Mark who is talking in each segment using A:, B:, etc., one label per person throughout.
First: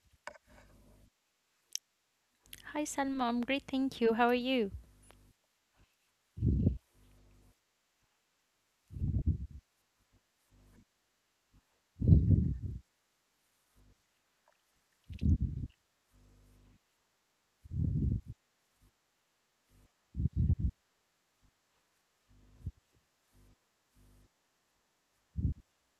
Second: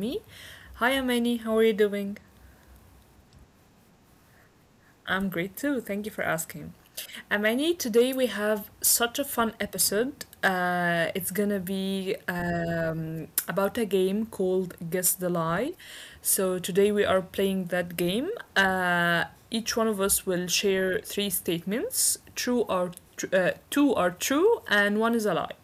A: me. Hi, Amani, how are you doing?
B: Hi Salma, I'm great, thank you. How are you?
A: I'm great too. Thank you for asking. Amani, today we have such a fun episode. It's gonna be about a game called Guess the Lie. So, today we are playing that game. Uh, each one of us will share three statements two are true, and one is a lie.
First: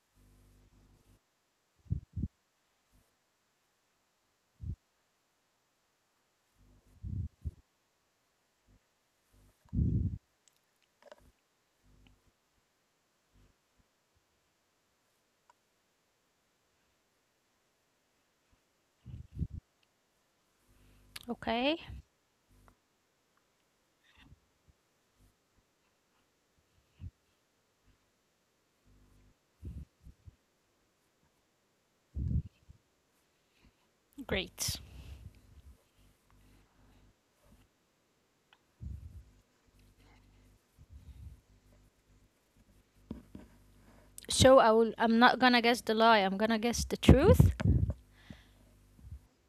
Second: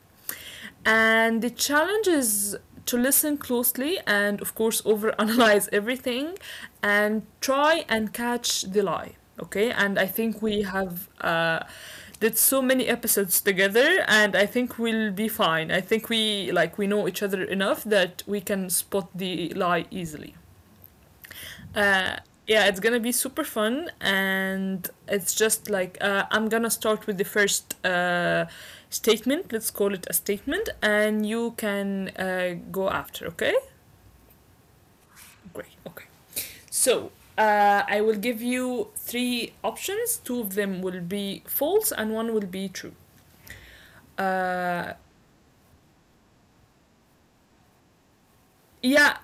A: And the challenge is to listen closely and, of course, overanalyze everything and try and catch the lie. Okay, and I think we have did so many episodes together, and I think we'll be fine. I think we we know each other enough that we can spot the lie easily.
B: Okay,
A: Uh, yeah, it's gonna be super fun, and it's just like I'm gonna start with the first statement. Let's call it a statement, and you can go after. Okay?
B: great.
A: Great. Okay. So I will give you three options. Two of them will be false, and one will be true.
B: So I will.
A: Uh,
B: I'm not gonna guess the lie. I'm gonna guess the truth.
A: yeah.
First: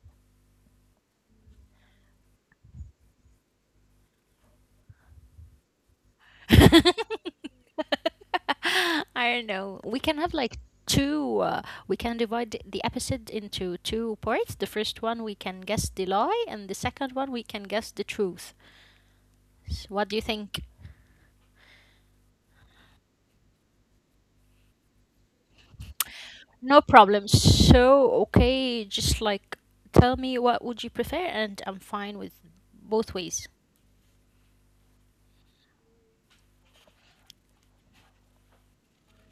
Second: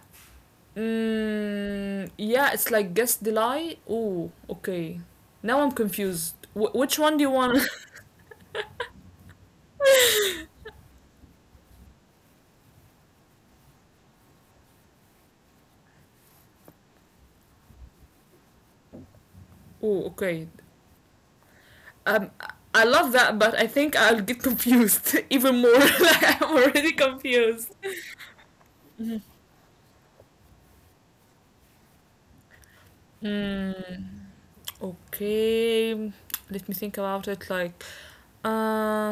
A: Mm, yeah, it's like guess the lie. Oh, okay. Now I'm confused. Which one do you want?
B: I don't know. We can have like two. We can divide the episode into two parts. The first one we can guess the lie, and the second one we can guess the truth. S what do you
A: Oh,
B: think?
A: okay. Um, I love that, but I think I'll get confused even more.
B: No
A: I'm
B: problem.
A: already
B: So
A: confused.
B: okay, just like tell me what would you prefer, and I'm fine with both ways.
A: Hmm. Okay. Let me think about it. Uh,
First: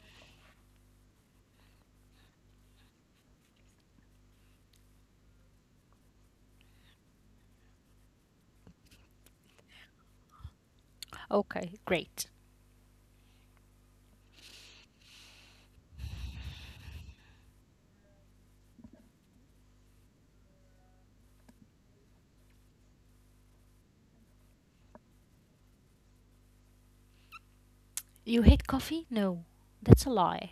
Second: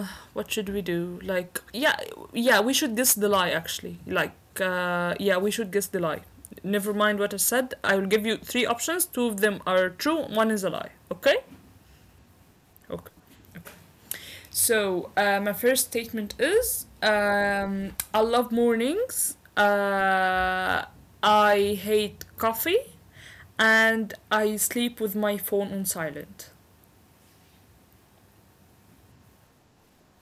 A: what should we do? Yeah, yeah, we should guess the lie actually. Yeah, we should guess the lie. Never mind what I said. I will give you three options. Two of them are true. One is a lie. Okay.
B: Okay, great.
A: Okay. So my first statement is I love mornings. I hate coffee, and I sleep with my phone on silent.
B: You hate coffee? No, that's a lie.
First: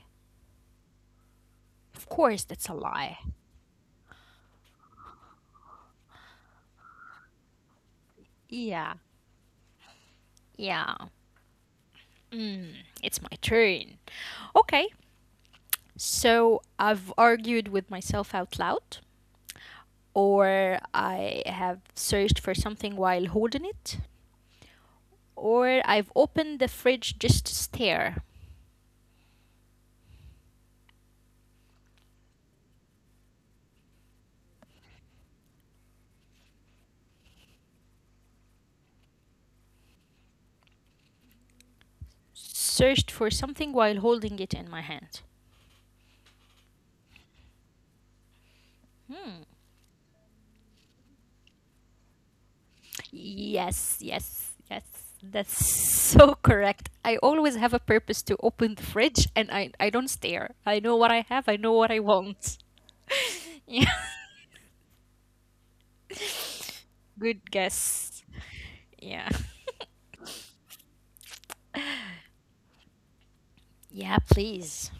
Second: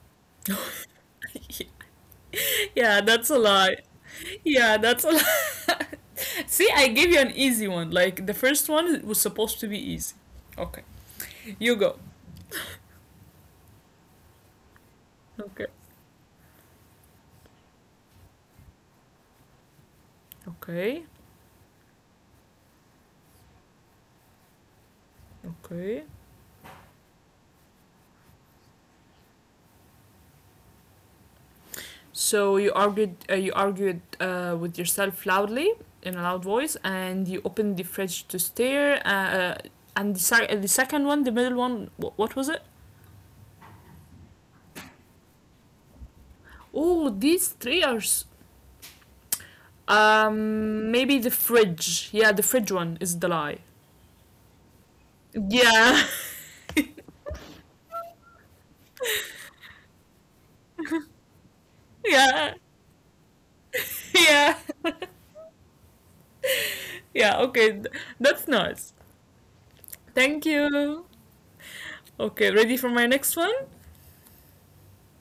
B: Of course, that's a
A: Yeah,
B: lie.
A: that's a lie. Yeah, that's a lie. See, I gave you an easy one. Like the first
B: Yeah,
A: one was supposed to be easy. Okay,
B: yeah.
A: you go.
B: Mm, it's my turn. Okay,
A: Okay,
B: so I've argued with myself out loud, or
A: okay,
B: I have searched for something while holding it, or
A: okay.
B: I've opened the fridge just to stare,
A: So you argued with yourself loudly in a loud voice, and you opened the fridge to stare. And the second one, the middle one, what was it?
B: searched for something while holding it in my hand.
A: Oh, these three are.
B: Hmm.
A: Maybe the fridge. Yeah, the fridge one is the lie.
B: Yes, yes, yes. That's
A: Yeah,
B: so correct. I always have a purpose to open the fridge and I don't stare. I know what I have, I know what I
A: yeah,
B: want. Yeah,
A: yeah, yeah.
B: good
A: Okay,
B: guess.
A: that's nice.
B: Yeah.
A: Thank you. Okay, ready for my next one?
B: Yeah, please.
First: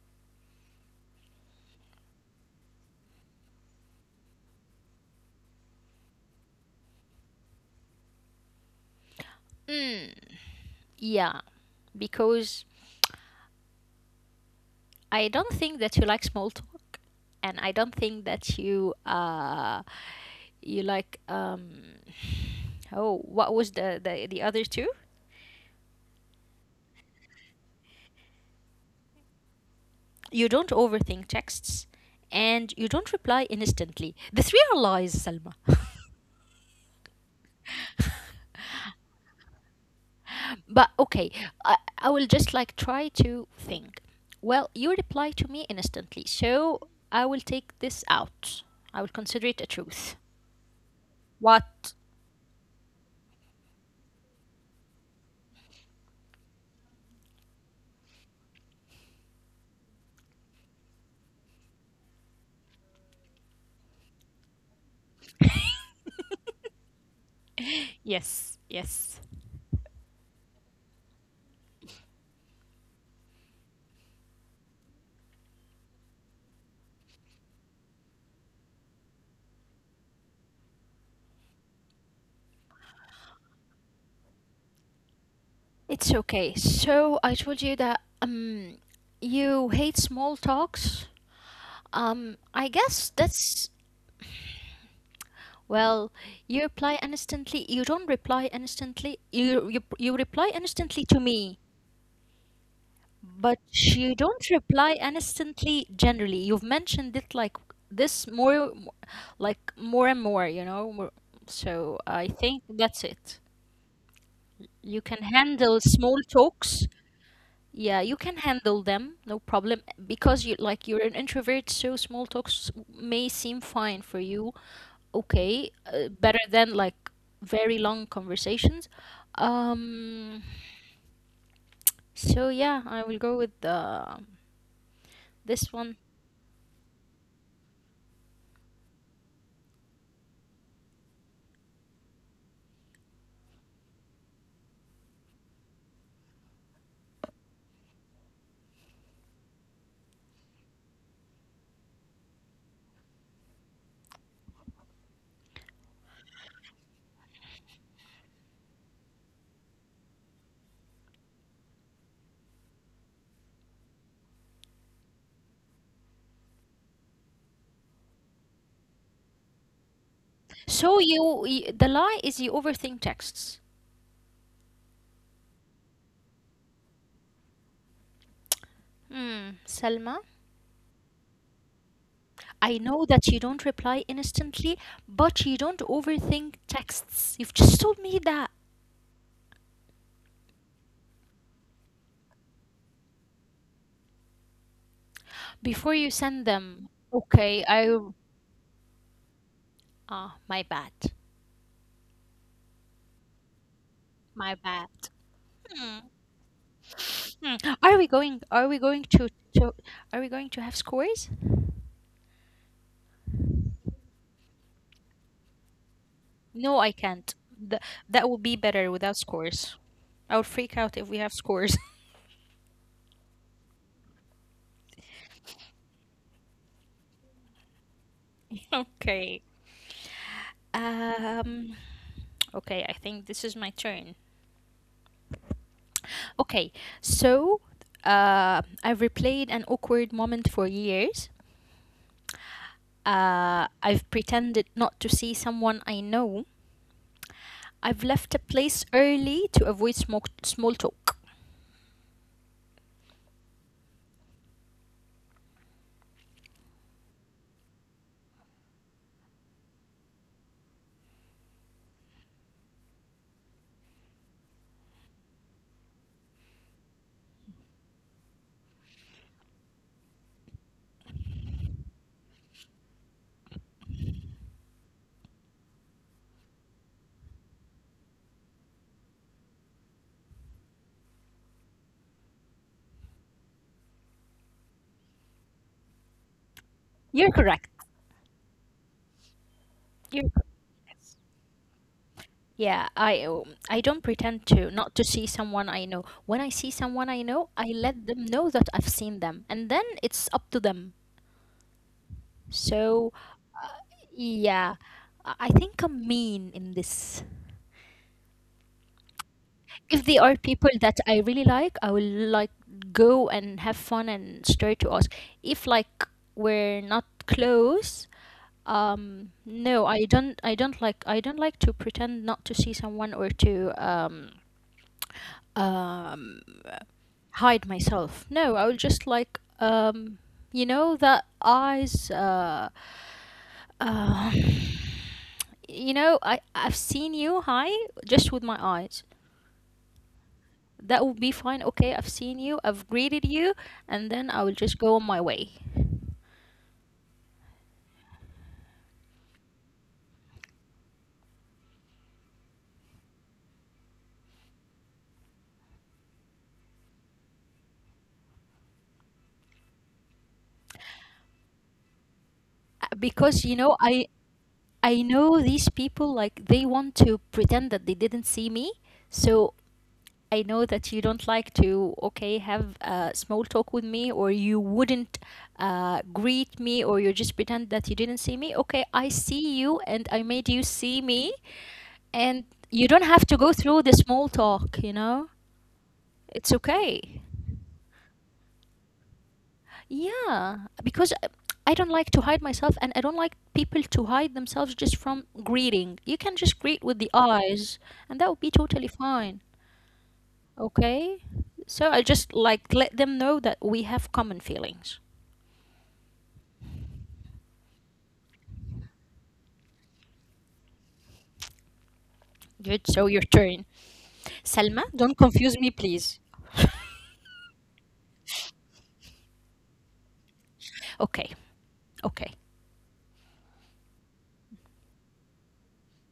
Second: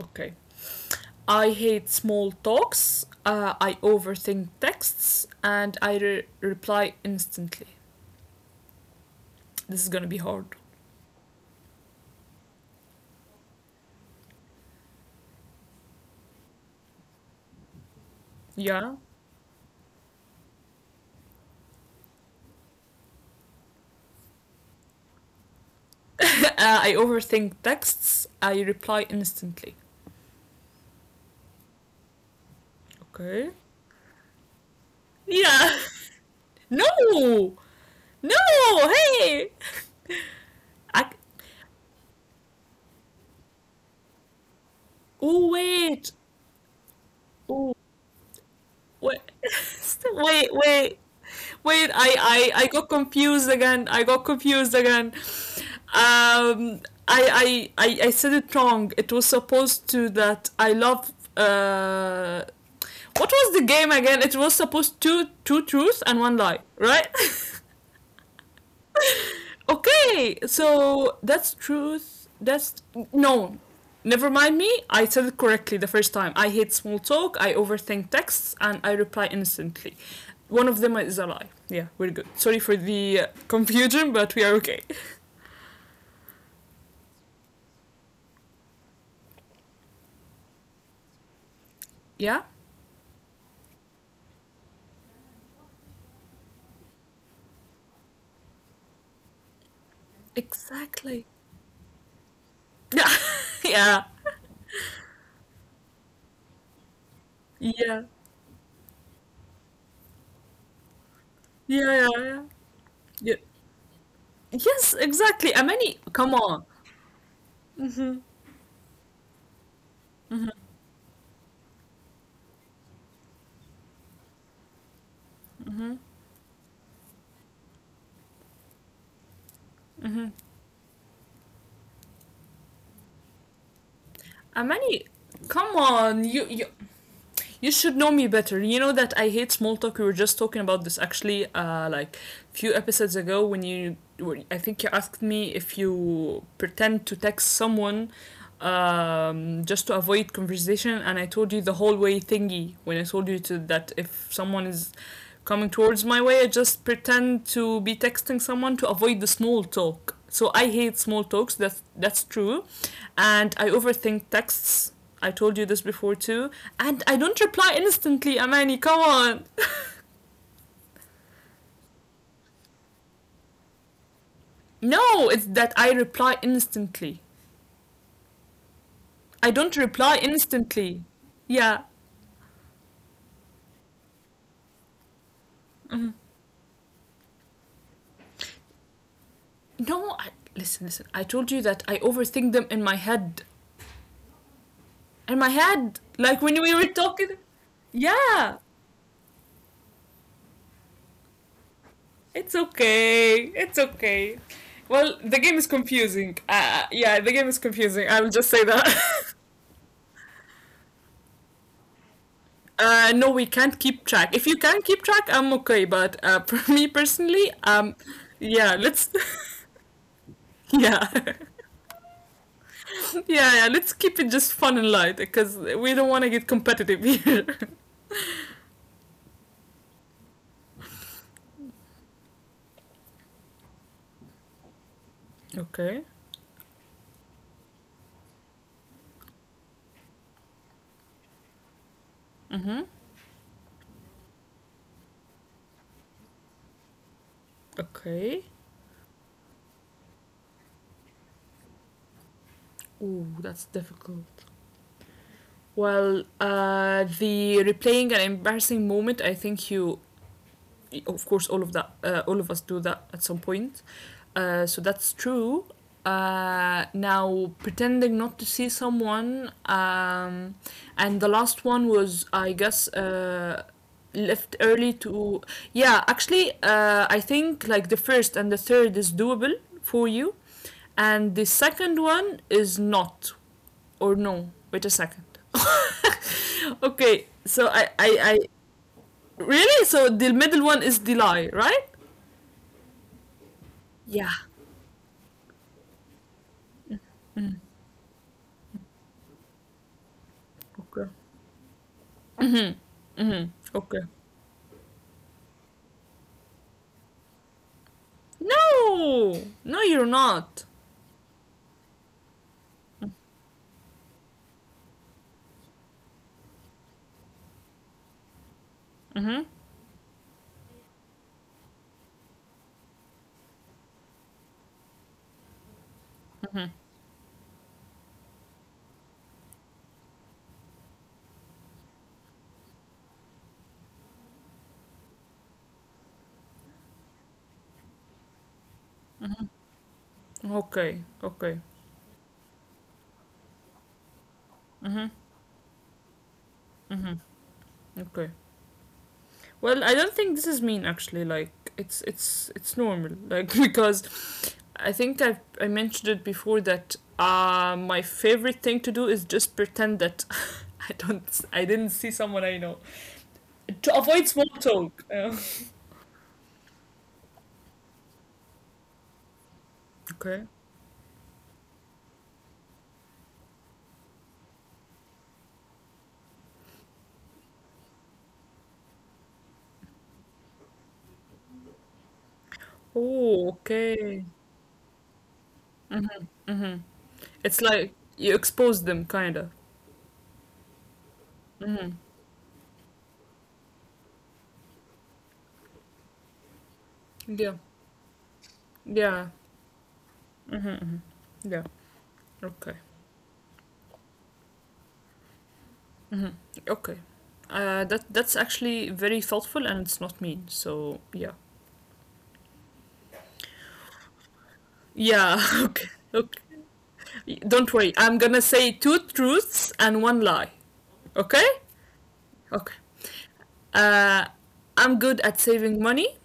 A: Okay. I hate small talks, I overthink texts, and I reply instantly. This is
B: Mm,
A: gonna be hard.
B: yeah, because I don't think that you like small talk and I don't think that you
A: Yeah.
B: you like oh, what was the other two?
A: I overthink texts, I reply instantly.
B: You don't overthink texts and you don't reply
A: Okay.
B: instantly. The three are lies, Salma.
A: Yeah. No! No! Hey!
B: But okay,
A: I...
B: I will just like try to think. Well, you reply to me instantly,
A: Oh,
B: so
A: wait.
B: I will take this
A: Oh,
B: out. I will consider it a
A: wait,
B: truth.
A: wait, wait,
B: What?
A: wait! I got confused again. I got confused again. Um, I said it wrong. It was supposed to that I love. What was the game again? It was supposed to two truths and one lie, right?
B: Yes, yes.
A: Okay, so that's truth. That's no. Never mind me. I said it correctly the first time. I hate small talk. I overthink texts, and I reply instantly. One of them is a lie. Yeah, we're good. Sorry for the confusion, but we are okay.
B: It's okay. So I told you that you hate small talks. I
A: Yeah,
B: guess that's Well, you reply instantly. You don't reply instantly. You, you reply instantly to me,
A: exactly. Yeah,
B: but you
A: yeah,
B: don't reply instantly generally. You've mentioned it like this
A: yeah,
B: more, like more and more. You know, more, so I
A: yeah,
B: think
A: yeah, yeah.
B: that's it.
A: yeah.
B: You can
A: Yes,
B: handle
A: exactly.
B: small
A: Amani, come
B: talks.
A: on.
B: Yeah, you can handle them, no problem, because you like you're an introvert, so small talks may seem fine for you okay, better than like very long conversations. Um, so yeah, I will go with
A: Amani,
B: this one.
A: come on. You should know me better. You know that I hate small talk. We were just talking about this actually, like a few episodes ago when I think you asked me if you pretend to text someone just to avoid conversation. And I told you the whole way thingy when I told you to that if someone is coming towards my way, I just pretend to be texting someone to avoid the small talk. So I hate small talks. That's true, and I overthink texts. I told you this before too, and I don't reply instantly. Amani, come on.
B: So you, y the lie is you overthink texts.
A: No, it's that I reply instantly.
B: Hmm,
A: I
B: Selma,
A: don't reply instantly. Yeah,
B: I know that you don't reply instantly, but you don't overthink texts. You've just told me that
A: no, listen, listen. I told you that I overthink them in my head.
B: before
A: In my
B: you send
A: head,
B: them.
A: like when we were
B: Okay,
A: talking.
B: I,
A: Yeah,
B: ah, my bad,
A: it's okay. It's
B: my bad.
A: okay. Well, the
B: Hmm,
A: game is confusing.
B: hmm.
A: Yeah, the
B: Are
A: game
B: we
A: is
B: going?
A: confusing.
B: Are
A: I
B: we
A: will
B: going
A: just say
B: to, to?
A: that.
B: Are we going to have scores?
A: No, we can't keep track. If you can keep track, I'm okay. But
B: No, I
A: for me
B: can't. Th-
A: personally,
B: that would be better
A: yeah,
B: without
A: let's.
B: scores. I would freak out if we have
A: Yeah,
B: scores.
A: yeah, yeah. Let's keep it just fun and light because we don't want to get competitive here.
B: Okay. Um, okay, I think this is my turn.
A: Okay.
B: Okay, so I've replayed an awkward moment for years.
A: Mm-hmm.
B: I've pretended not to see someone I know. I've left a place
A: Okay.
B: early to avoid small talk.
A: Ooh, that's difficult. Well, the replaying an embarrassing moment. I think of course, all of that, all of us do that at some point. So that's true. Now pretending not to see someone. And the last one was, I guess, left early to. Yeah, actually, I think like the first and the third is doable for you, and the second one is not or no? Wait a second.
B: You're correct.
A: Okay, so I
B: You're
A: really
B: correct.
A: so the middle one is the lie, right?
B: Yeah, I don't pretend to
A: Yeah.
B: not to see someone I know. When I see someone I know, I let them know that I've seen them, and then it's up to them.
A: Okay.
B: So, uh,
A: Mm-hmm. Okay.
B: yeah, I think I'm mean in this.
A: No,
B: If they are
A: no, you're
B: people that I
A: not.
B: really like, I will like go and have fun and start to ask. If like we're not close,
A: Mm-hmm.
B: no, I don't. I don't like. I don't like to pretend not to see someone or to um hide myself. No, I will just like you know that eyes uh you know I've seen you hi just with my eyes.
A: Okay.
B: That would be
A: Okay.
B: fine. Okay, I've seen you. I've greeted you and then I will
A: Mm-hmm.
B: just go on my way.
A: Mm-hmm. Okay. Well, I don't think this is mean actually. It's it's normal. Like because I think I mentioned it before that my favorite thing to do is just pretend that I didn't see someone I know
B: Because
A: to
B: you know
A: avoid small
B: I
A: talk.
B: I know these people like they want to pretend that they didn't see me. So
A: Okay.
B: I know that you don't like to, okay, have a small talk with me, or you wouldn't greet me, or you just pretend that you didn't see me. Okay, I see you and I made you see me, and you don't
A: Oh,
B: have to go through
A: okay.
B: the small talk, you know?
A: Hmm.
B: It's okay.
A: It's like you expose them, kind of.
B: Yeah, because
A: Hmm.
B: I don't like to hide myself and I don't like people to hide themselves just from greeting. You can just greet with the
A: Yeah.
B: eyes, and that would be totally
A: Yeah.
B: fine.
A: Hmm.
B: Okay.
A: Yeah.
B: So I just
A: Okay.
B: like let them know that we have common feelings.
A: Hmm. Okay. That's actually very thoughtful, and it's not mean. So yeah.
B: Good. So your turn. Salma,
A: Yeah.
B: don't confuse
A: Okay.
B: me,
A: Okay.
B: please.
A: Don't worry. I'm gonna say two truths and one lie. Okay.
B: Okay. Okay.
A: Okay. Uh, I'm good at saving money.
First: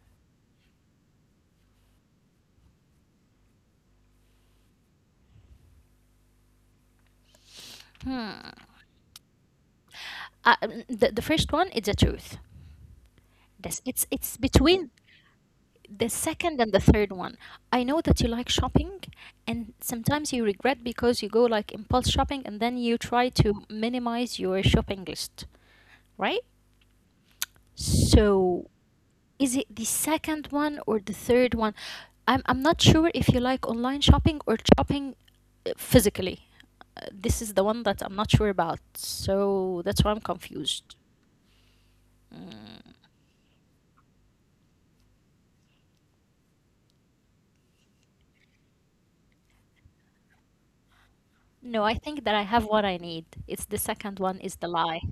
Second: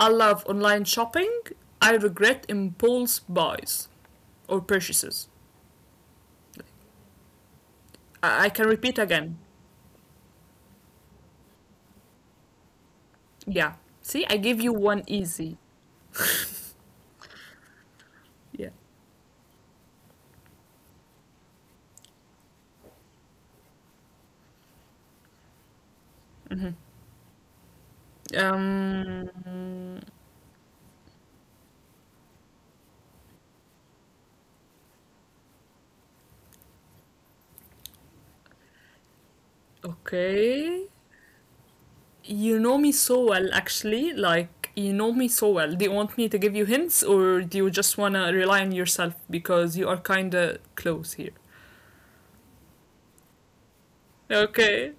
A: I love online shopping. I regret impulse buys or purchases.
B: Hmm.
A: I can repeat again.
B: The first one is the truth. This
A: Yeah.
B: it's
A: See, I
B: between
A: give you one easy.
B: the second and the third one. I know that you like shopping
A: Yeah.
B: and sometimes you regret because you go like impulse shopping and then you try to minimize your shopping list, right? So is it the
A: Um.
B: second one or the third one? I'm not sure if you like online shopping or shopping physically. This is the one that I'm not sure about, so that's why I'm confused.
A: Okay. You
B: Mm.
A: know me so well, actually. Like you know me so well. Do you want me to give you hints, or do you just wanna rely on yourself because you are kinda close here?
B: No, I think that I have what I need. It's the second one is the lie.
A: Okay.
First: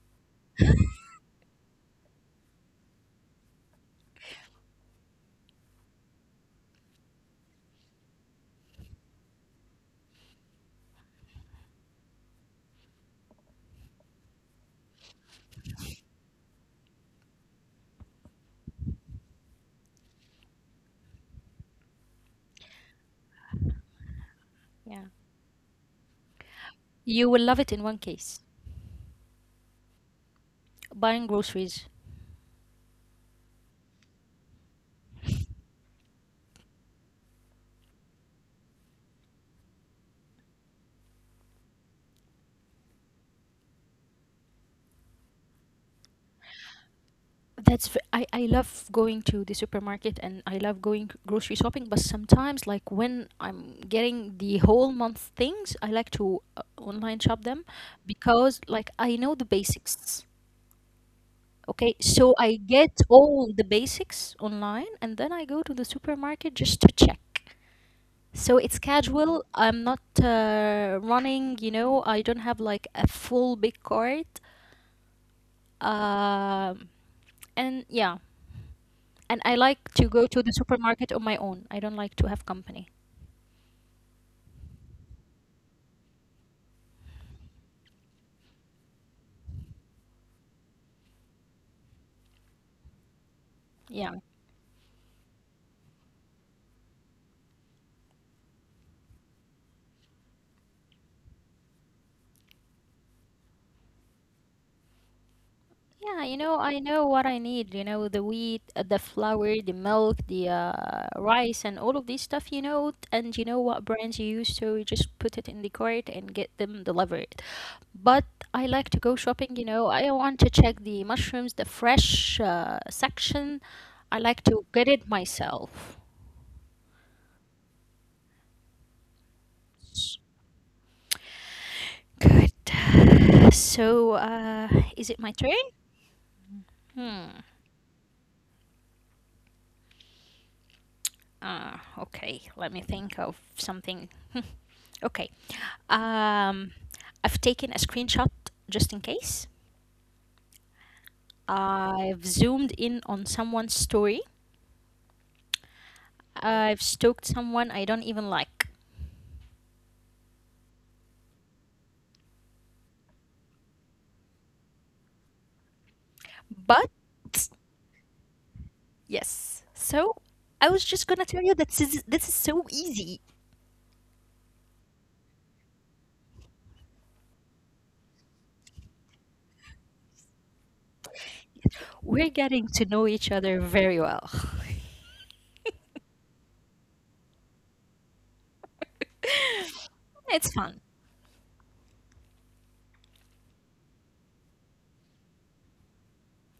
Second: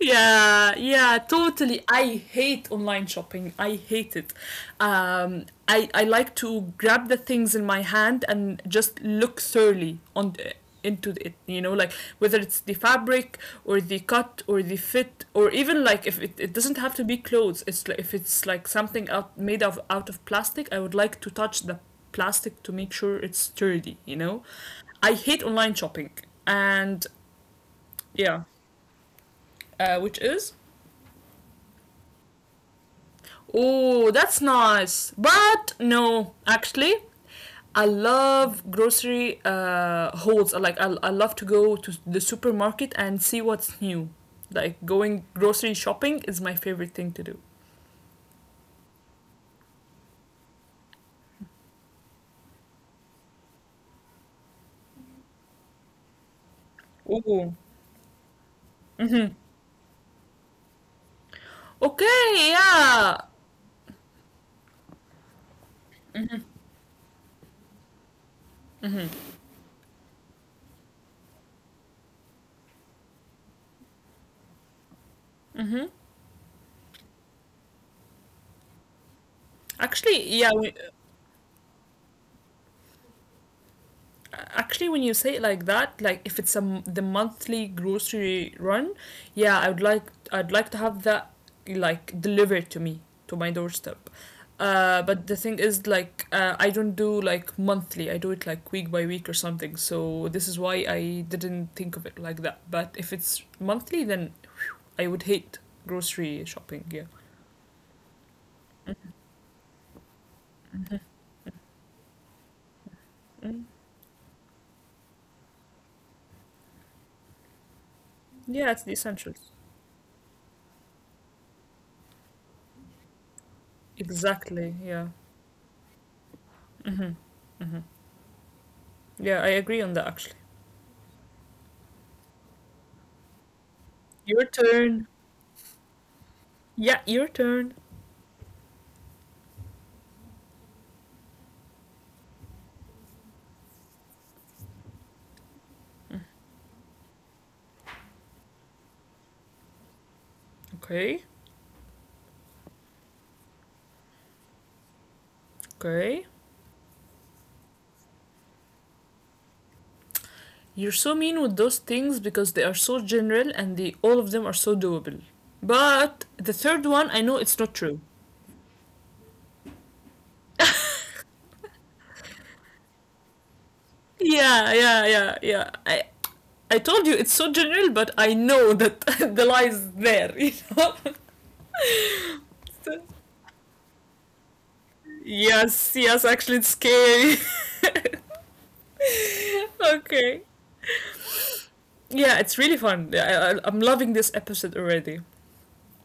A: Yeah, yeah, totally. I hate online shopping. I hate it. I like to grab the things in my hand and just look thoroughly on into it. You know, like whether it's the fabric or the cut or the fit or even like if it, it doesn't have to be clothes. It's like if it's like something out made of out of plastic. I would like to touch the plastic to make sure it's sturdy. You know,
B: Yeah.
A: I hate online shopping and
B: You will love it in one case.
A: yeah, which is.
B: Buying groceries.
A: Oh, that's nice. But no, actually, I love grocery hauls. Like I love to go to the supermarket and see what's new. Like going grocery shopping is my favorite thing to do.
B: That's v- I love going to the supermarket and I love going grocery shopping, but sometimes like when I'm getting the whole month things, I like to online shop them
A: Oh,
B: because like I know the basics. Okay, so
A: okay,
B: I get
A: yeah.
B: all the basics online and then I go to the supermarket just to check. So it's casual. I'm not running, you know, I don't have like a full big cart. Um, and yeah, And I like to go to
A: Actually,
B: the
A: yeah. We,
B: supermarket on my own. I don't like to have company.
A: actually when you say it like that like if it's a m the monthly grocery run, yeah, I would like I'd like to have that like delivered to me to my
B: Yeah.
A: doorstep but the thing is like I don't do like monthly, I do it like week by week or something, so this is why I didn't think of it like that, but if it's monthly then I would hate
B: Yeah, you know,
A: grocery
B: I know
A: shopping
B: what
A: yeah.
B: I need, you know, the wheat, the flour, the milk, the rice, and all of this stuff, you know, and you know what
A: Mm.
B: brands you use, so you just put it in the cart and get them delivered. But I like
A: Yeah,
B: to
A: it's
B: go
A: the
B: shopping, you
A: essentials.
B: know, I want to check the mushrooms, the fresh section. I like to get
A: Exactly,
B: it
A: yeah.
B: myself.
A: Mm-hmm. Mm-hmm. Yeah, I agree on that actually.
B: Good. So,
A: Your
B: is it my
A: turn.
B: turn?
A: Yeah,
B: Hmm.
A: your turn.
B: Okay, let me think of something. Okay, um, I've taken a screenshot just in case.
A: Okay,
B: I've zoomed in on someone's story.
A: okay.
B: I've stalked someone I don't even like.
A: You're so mean with those things because they are so general and they all of them are so doable. But
B: But
A: the third one, I know it's not true.
B: yes, so I was just gonna tell you that this is so easy.
A: Yeah. I told you it's so general, but I know that the lie is there. You know.
B: We're getting to know each other very well.
A: Yes, yes. Actually, it's scary.
B: It's fun.
A: Okay. Yeah, it's really fun. Yeah, I'm loving this episode already.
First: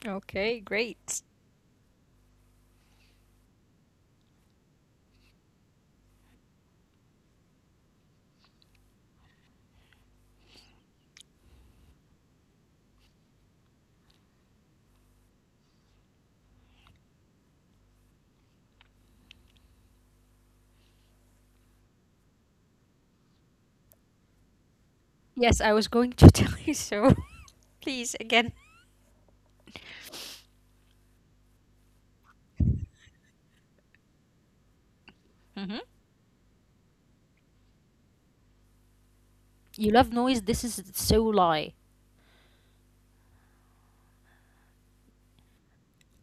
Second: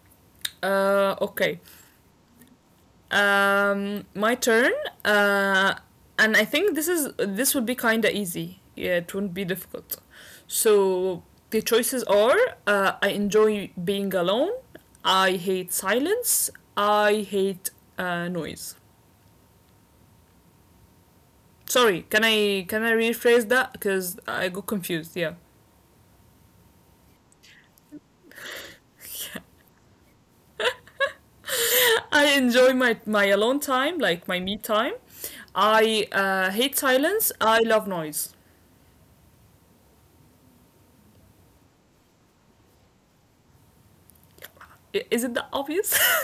B: Okay, great.
A: Okay. My turn. Uh, and I think this would be kind of easy. Yeah, it wouldn't be difficult. So the choices are: I enjoy being alone. I hate silence. I hate noise. Sorry, can I rephrase that? Because I got confused. Yeah,
B: Yes, I was going to tell you so. Please, again.
A: I enjoy my alone time, like my me time.
B: Hmm
A: I hate silence. I love noise.
B: You love noise. This is so lie.
A: Is it that obvious?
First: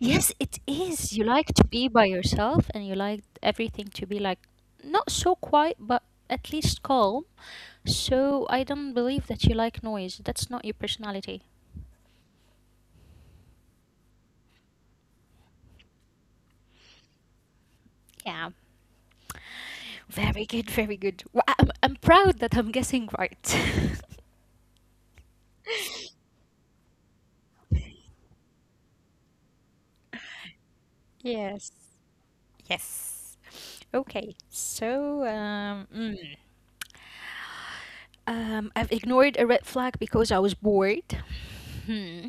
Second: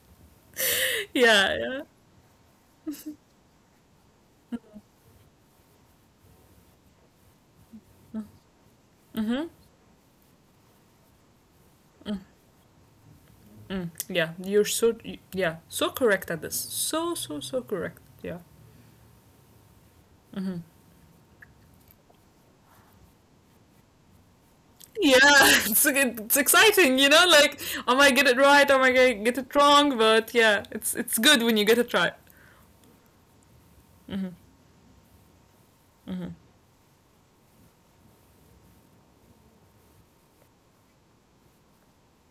B: Yes, it is. You like
A: Yeah,
B: to
A: yeah.
B: be by yourself and you like everything to be like not so quiet, but at least calm. So I don't believe that
A: Mm.
B: you like noise. That's not your personality.
A: Mm, yeah, you're yeah so correct at this. So correct. Yeah.
B: Yeah. Very good, very good. Well, I- I'm proud that I'm guessing right.
A: Yeah, it's exciting, you know. Like, am I might get it right, Am I might get it wrong, but yeah, it's good when you
B: yes.
A: get it right.
B: Yes.
A: Mm-hmm,
B: Okay. So,
A: mm-hmm,
B: I've ignored a red flag because I was bored. Hmm.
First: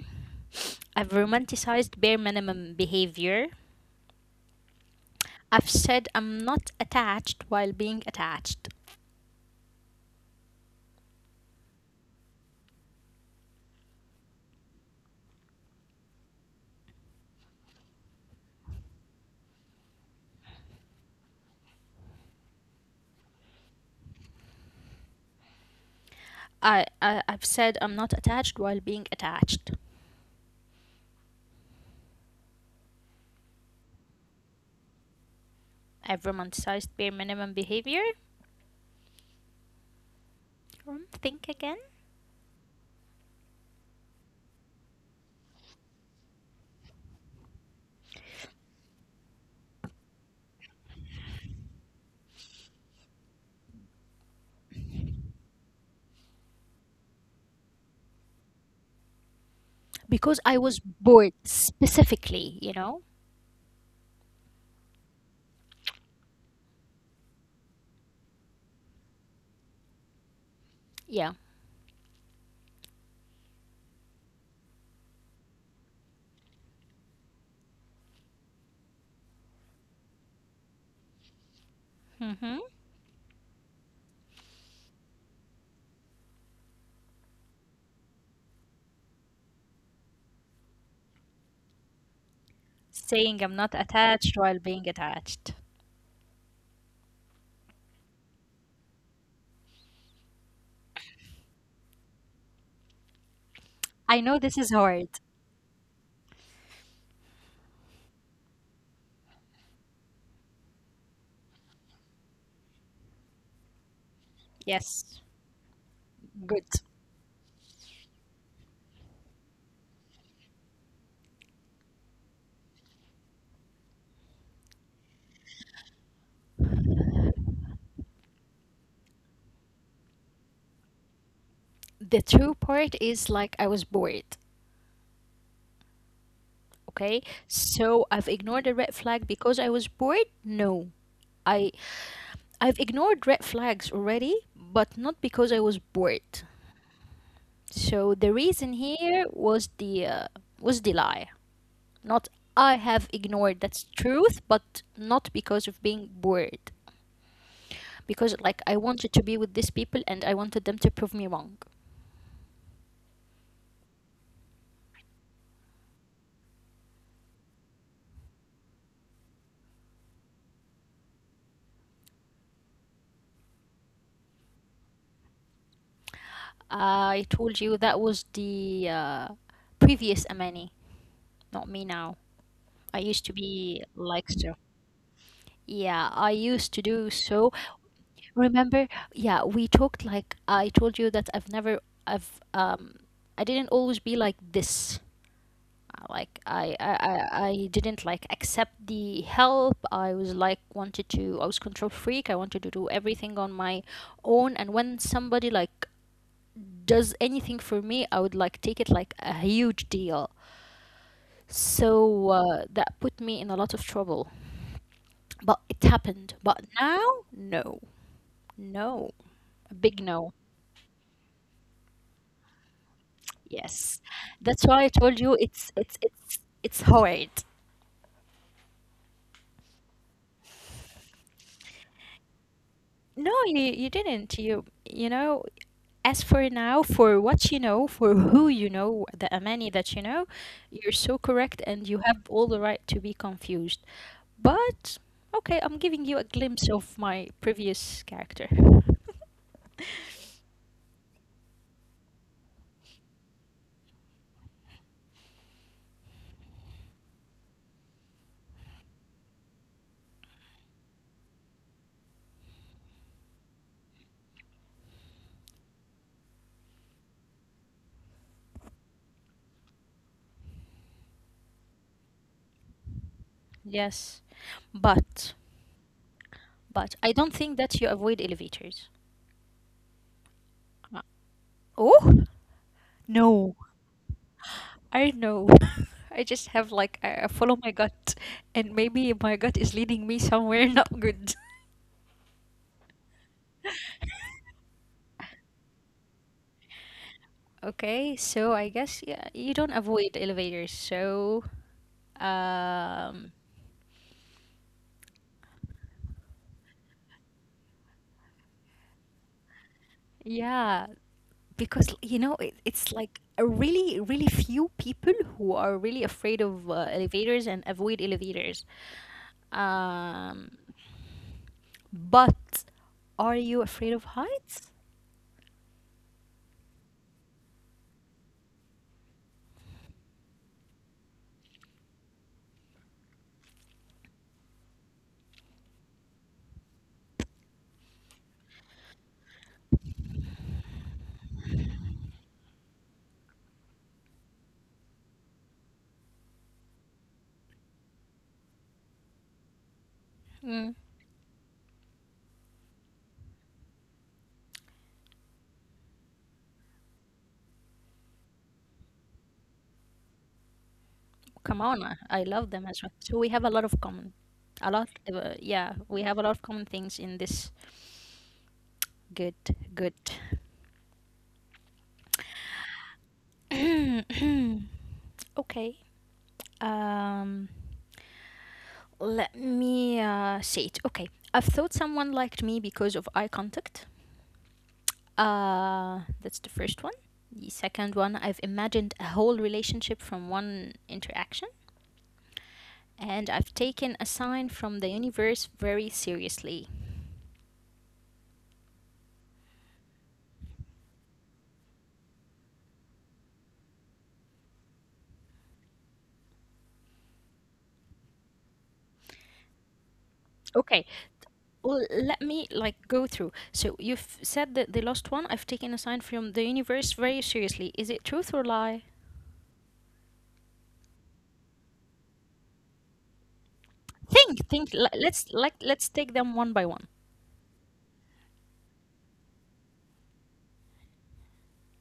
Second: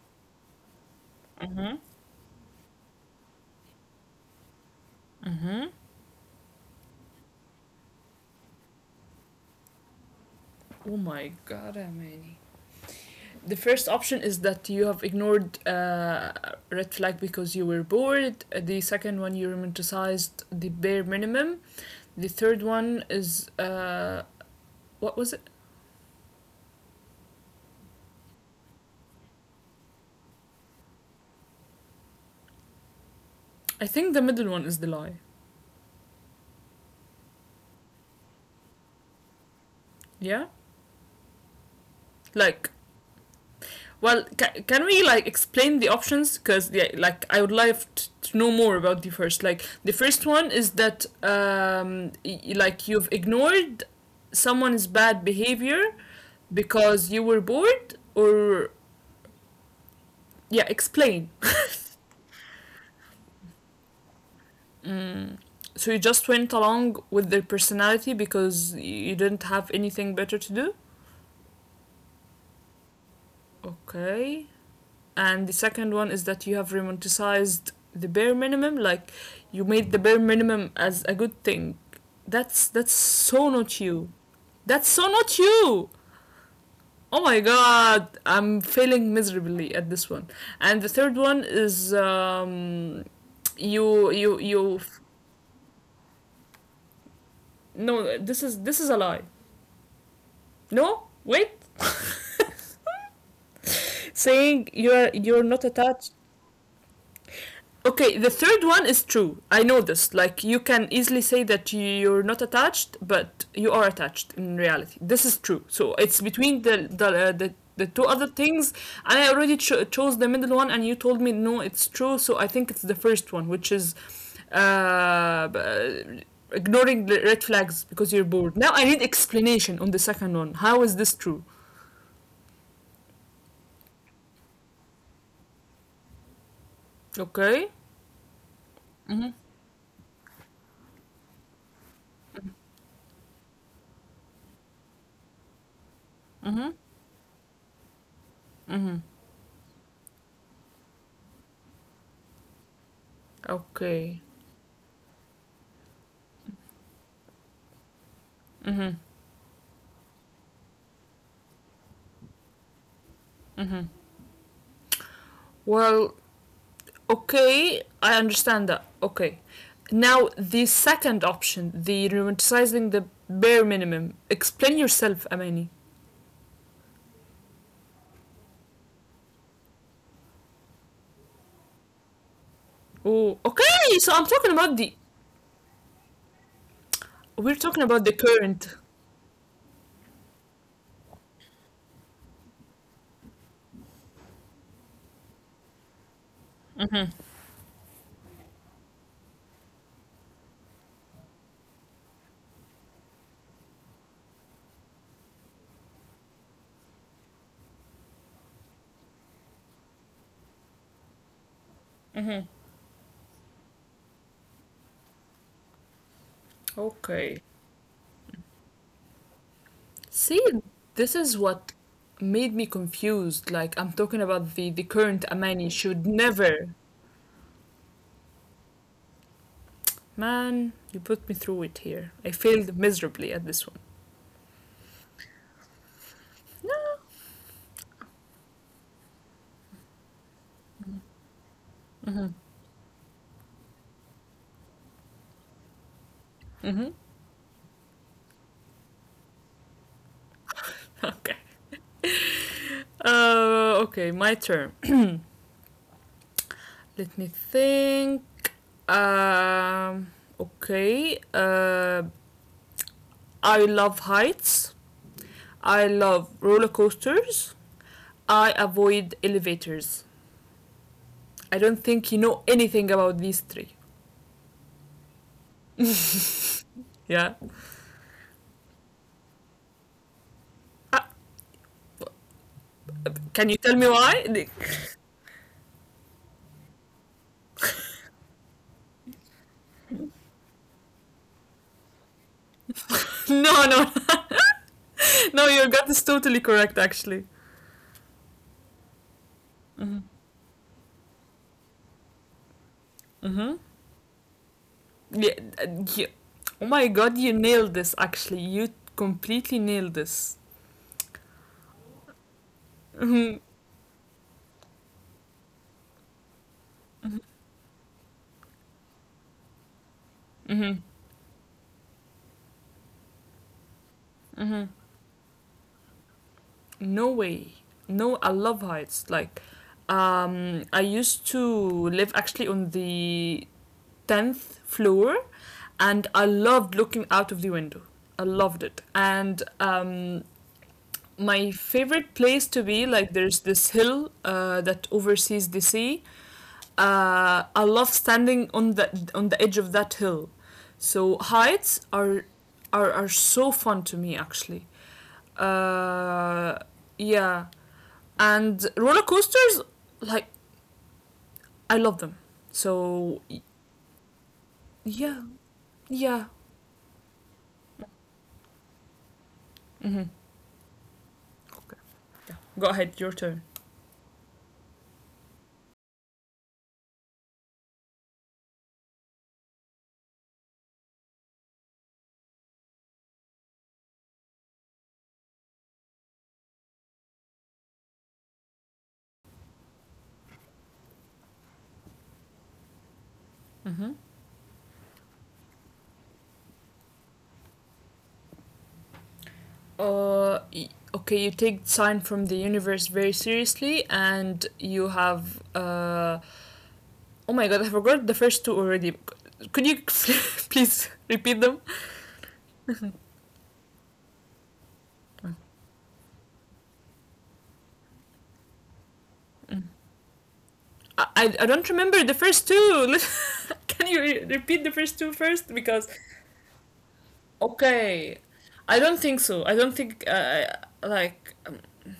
B: I've
A: mm-hmm,
B: romanticized bare minimum behavior.
A: mm-hmm.
B: I've said I'm not attached while being attached.
A: Oh my god, Amani. The first option is that you have ignored red flag because you were bored. The second one, you romanticized the bare minimum. The third one is what was it?
B: I've said I'm not attached while being attached.
A: I think the middle one is the lie.
B: I've romanticized bare minimum behavior.
A: Yeah,
B: Think again.
A: like well, can we like explain the options? Because yeah, like I would like to know more about the first. Like the first one is that like you've ignored someone's bad behavior because you were bored, or
B: Because I
A: yeah,
B: was
A: explain.
B: bored specifically, you know?
A: Mm. So you just went along with their personality because you didn't have anything better to do.
B: Yeah.
A: Okay. And the second one is that you have romanticized the bare minimum, like you made the bare minimum as a good thing.
B: Mm-hmm.
A: That's so not you. That's so not you. Oh my god, I'm failing miserably at this one. And the third one is
B: Saying I'm not
A: you
B: attached
A: you
B: while
A: you.
B: being attached.
A: No, this is a lie. No, wait.
B: I know this is
A: Saying
B: hard.
A: you're not attached. Okay, the third one is true. I know this. Like you can easily say that you're not attached, but you are attached in reality.
B: Yes.
A: This is true. So it's
B: Good.
A: between the two other things. I already chose the middle one, and you told me no, it's true. So I think it's the first one, which is uh, b- ignoring the red flags because you're bored. Now I need explanation on the second one. How is this true?
B: The true part is like I was bored. Okay,
A: Okay,
B: so I've ignored a red flag because I was bored. No, i I've ignored red flags already, but not because I was bored. So the reason here was the lie, not I have ignored. That's
A: okay.
B: truth, but not because of being bored, because like I wanted to be with these people and I wanted them to prove me wrong.
A: Well, okay, I understand that. Okay. Now, the second option, the romanticizing the bare minimum. Explain yourself, Amani.
B: I told you that was the previous Amani, not me now. I used to
A: Oh,
B: be
A: okay. So
B: like
A: I'm
B: so
A: talking about the.
B: Yeah, I used to do so.
A: We're talking about the current.
B: Remember, yeah, we talked like I told you that I've, um, I didn't always be like this. Like I didn't like accept the help. I was like wanted to. I was control freak. I wanted to do everything on my own. And when somebody like does anything for me, I would like take it like a huge deal.
A: Mm-hmm.
B: So that put me in a lot of trouble. But it happened. But
A: Okay.
B: now, no, no. A big
A: See,
B: no.
A: this is what made me confused. Like, I'm talking
B: Yes.
A: about the
B: That's why I
A: current
B: told you
A: Amani.
B: it's
A: Should
B: it's it's
A: never.
B: it's hard.
A: Man, you put me through it here. I failed miserably at
B: No,
A: this one.
B: you didn't. You know, as for now, for what you know, for who you know, the Amani that you know, you're so correct and you have all the right to be confused. But okay, I'm giving you a
A: Mm-hmm.
B: glimpse of my previous character.
A: Okay. Okay, my turn. Let me think. Um, okay. I love heights. I love roller coasters. I avoid elevators. I don't think you know anything about these three.
B: Yes. But but
A: Yeah.
B: I don't think that you avoid elevators.
A: Uh,
B: Uh, Oh,
A: can you tell
B: no.
A: me why?
B: I don't know. I just have like I follow my gut, and maybe my gut is leading me somewhere not good.
A: No, no, no. Your gut is totally correct, actually.
B: Okay, so I guess yeah, you don't avoid elevators. Um,
A: Mm-hmm. Yeah, yeah. Oh my god, you nailed this. Actually, you completely nailed this.
B: yeah, because you know it's
A: Mm-hmm.
B: like a really few people who are really afraid of elevators and avoid elevators. Um,
A: Mm-hmm.
B: but are you afraid of heights?
A: No way. No, I love heights. Like, I used to live actually on the 10th floor and I loved looking out of the window. I loved it. And my favorite place to be, like, there's this hill that oversees the sea. I love standing on the edge of that hill. So heights are are so fun to me actually. Uh, yeah, and roller coasters, like, I
B: Come
A: love
B: on, I
A: them.
B: I love them as well.
A: So,
B: So we have a lot of common, a lot.
A: yeah.
B: Yeah, we
A: Yeah.
B: have a lot of common things in this. Good, good.
A: Go ahead, your turn.
B: Okay. Um, Let me see it. Okay, I've thought someone liked me because of eye contact. That's the first one. The second one, I've imagined a whole relationship from one interaction, and I've taken a sign from the universe very seriously.
A: Uh, okay, you take Sign from the Universe very seriously, and you have. Oh my god, I forgot the first two already. Could you please
B: Okay,
A: repeat them?
B: well, let me go through. So you've said that the last one, I've taken a sign from the universe very seriously. Is it truth or lie?
A: Don't remember the first two. Can you repeat
B: Think,
A: the
B: think.
A: first two
B: le- Let's
A: first?
B: like
A: Because.
B: let's take them one by one.
A: Okay. I don't think so. I don't think. Like.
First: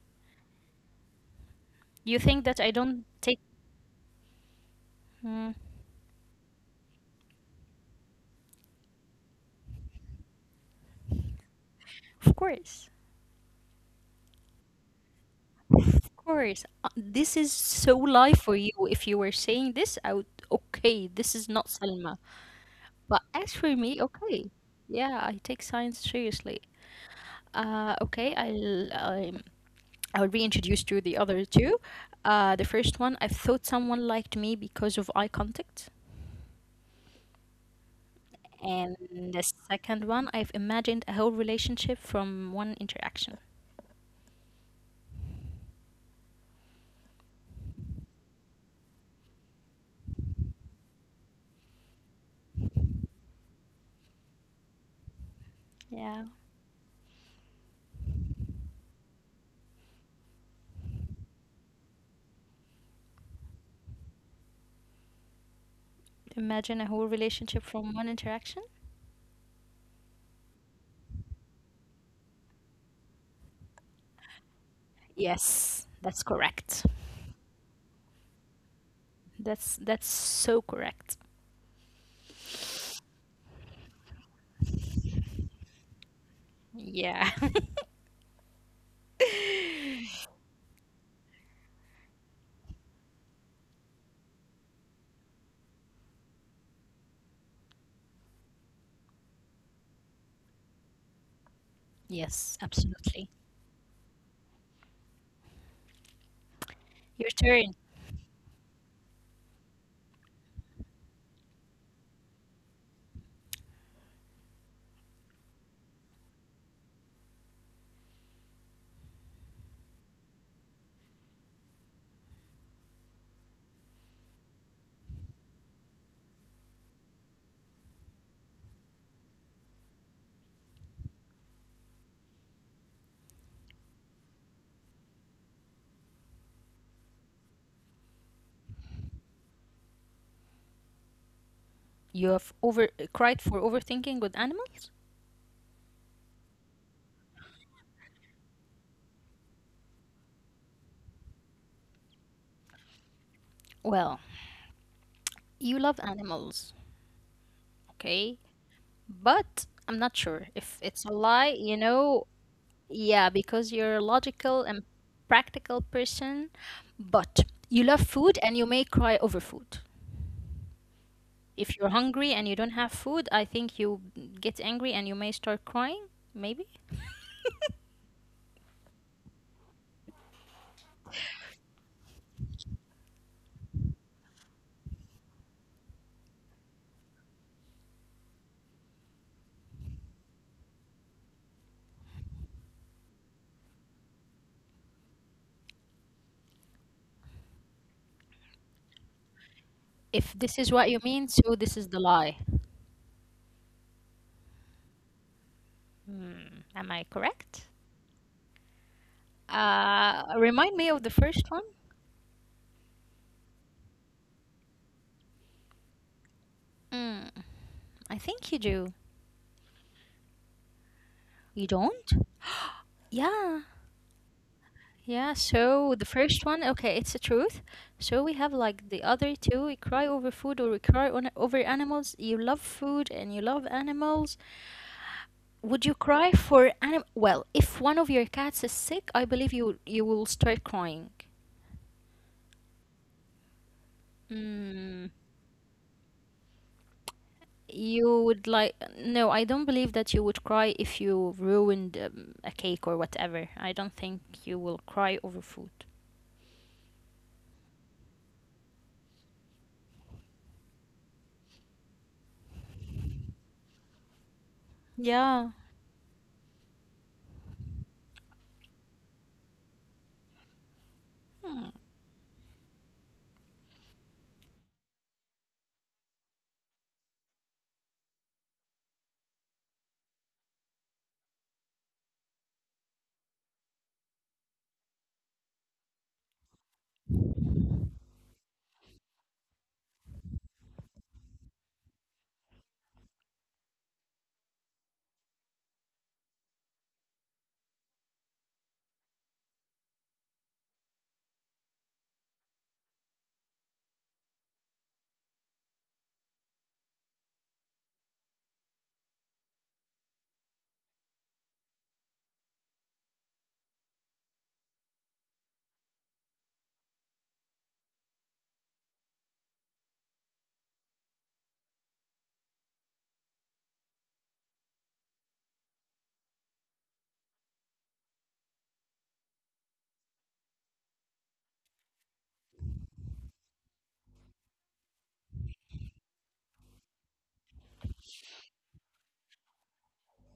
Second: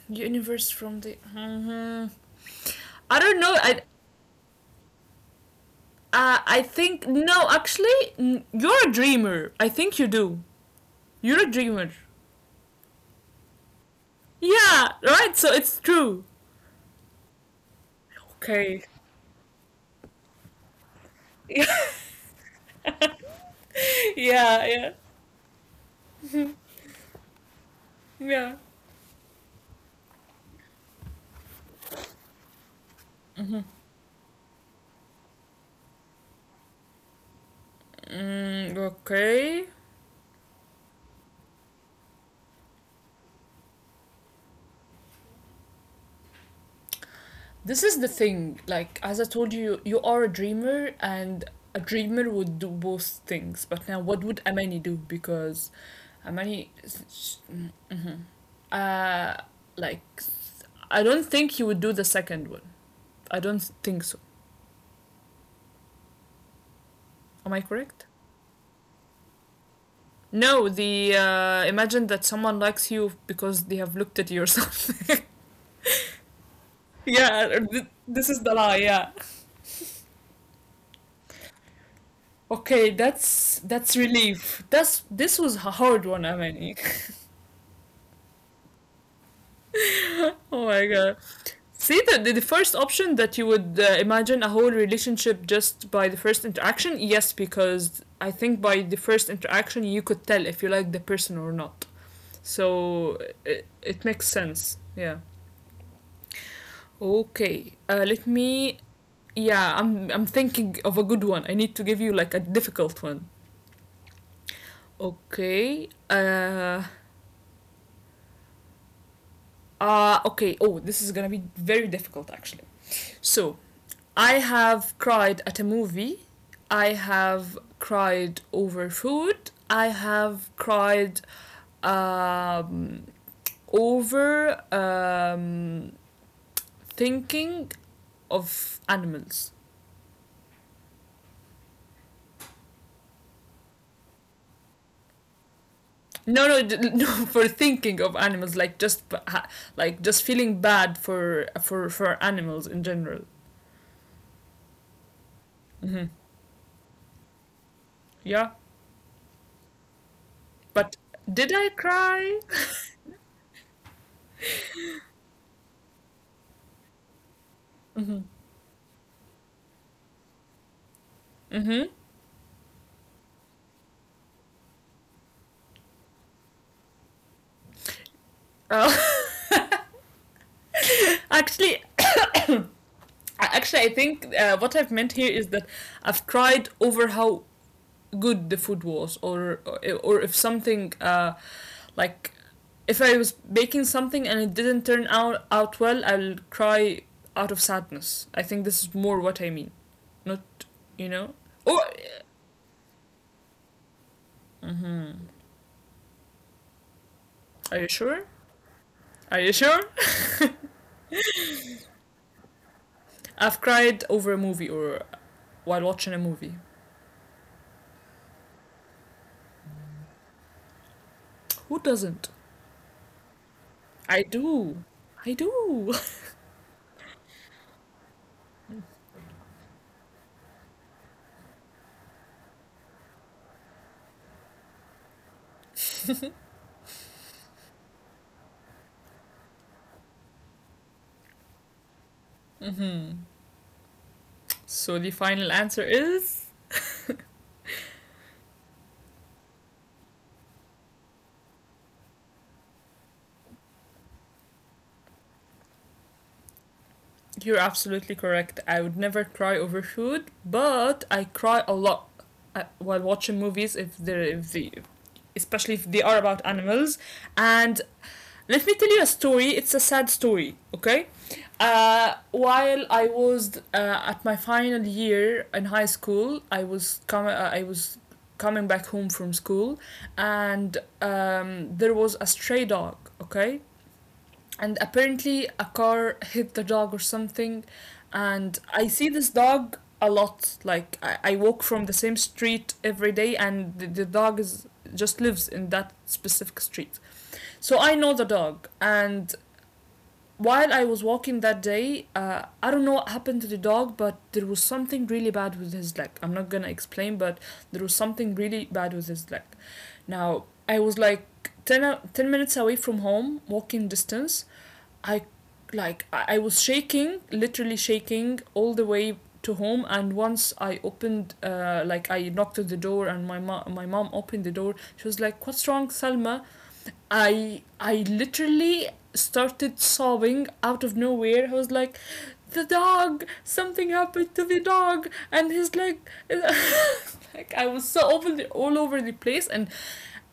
A: Universe from the. Mhm.
B: You think that I don't
A: I
B: take?
A: don't know.
B: Hmm,
A: I think no. Actually, you're a dreamer. I think you do. You're a dreamer.
B: of course,
A: Yeah. Right. So it's
B: of
A: true.
B: course. This is so lie for you.
A: Okay.
B: If you were saying this, I would okay. This is not
A: Yeah.
B: Selma. But as for me, okay,
A: Yeah.
B: yeah, I take science seriously. Uh, okay,
A: Yeah.
B: I'll. I'm I would be introduced to the other two. The first one, I thought someone liked me because of eye contact.
A: Mm,
B: And the
A: okay.
B: second one, I've imagined a whole relationship from one interaction.
A: This is the thing. Like as I told you, you are a dreamer, and a dreamer would do both things. But now, what would Amani do? Because
B: Yeah.
A: Amani. Mm, mhm. Uh, like I don't think he would do the second one. I don't think so.
B: Imagine a whole
A: Am I
B: relationship from one
A: correct?
B: interaction?
A: No, the imagine that someone likes you because they have looked at you or something.
B: Yes, that's correct.
A: Yeah, this is the lie. Yeah.
B: That's so correct.
A: Okay, that's relief. That's this was a hard one, Amani.
B: Yeah.
A: Oh my god. See the first option that you would imagine a whole relationship just by the first interaction. Yes, because I think by the first interaction you could tell if you like the person or not.
B: Yes,
A: So
B: absolutely.
A: it makes sense. Yeah.
B: Your
A: Okay.
B: turn.
A: Let me. Yeah, I'm thinking of a good one. I need to give you like a difficult one. Okay. Okay. Oh, this is gonna be very difficult actually. So I have cried at a movie. I have cried over food. I have cried um, over thinking of animals.
B: You have over cried for overthinking with animals?
A: No, no, no. For thinking of animals, like just feeling bad for for animals in general.
B: Well, you love animals, okay?
A: Yeah,
B: But I'm not sure if
A: but
B: it's a lie,
A: did I
B: you know.
A: cry?
B: Yeah, because you're a logical and practical person, but you love food and you may cry over food. If
A: Mm-hmm.
B: you're hungry and you don't have food, I think you get angry and you may start crying, maybe.
A: Oh. Actually, actually, I think what I've meant here is that I've cried over how good the food was or if something like if I was baking something and it didn't turn out out well, I'll cry out of sadness. I think this is more what I mean.
B: If
A: Not
B: this is what you
A: you
B: mean,
A: know.
B: so this
A: Oh,
B: is the lie. Hmm, am I correct?
A: are you sure? Are you sure?
B: Remind me of the first one.
A: I've cried over a movie or while watching a movie.
B: Mm, I think you do. You
A: Who
B: don't?
A: doesn't?
B: Yeah.
A: I do.
B: Yeah,
A: I
B: so
A: do.
B: the first one, okay, it's the truth. So we have like the other two, we cry over food or we cry on, over animals. You love food and you love animals. Would you cry for anim? Well, if one of your cats is sick, I believe you will start crying.
A: Hmm. So
B: Mm,
A: the final answer is
B: you would like, no, I don't believe that you would cry if you ruined a cake or whatever. I don't think you will cry over food.
A: you're absolutely correct. I would never cry over food, but I cry a lot while watching movies if they,
B: Yeah.
A: especially if they are about animals. And let me tell you a story. It's a sad story. Okay. While I was at my final year in high school, I was coming. I was coming back home from school, and there was a stray dog. Okay, and apparently a car hit the dog or something, and I see this dog a lot, I walk from the same street every day, and the dog is just lives in that specific street, so I know the dog. And while I was walking that day, I don't know what happened to the dog, but there was something really bad with his leg. I'm not gonna explain, but there was something really bad with his leg. Now, I was like 10 minutes away from home, walking distance. I like I was shaking, literally shaking all the way to home. And once I opened like I knocked at the door, and my mom opened the door. She was like, what's wrong, Salma? I literally started sobbing out of nowhere. I was like, the dog, something happened to the dog, and he's like, like I was so over all over the place, and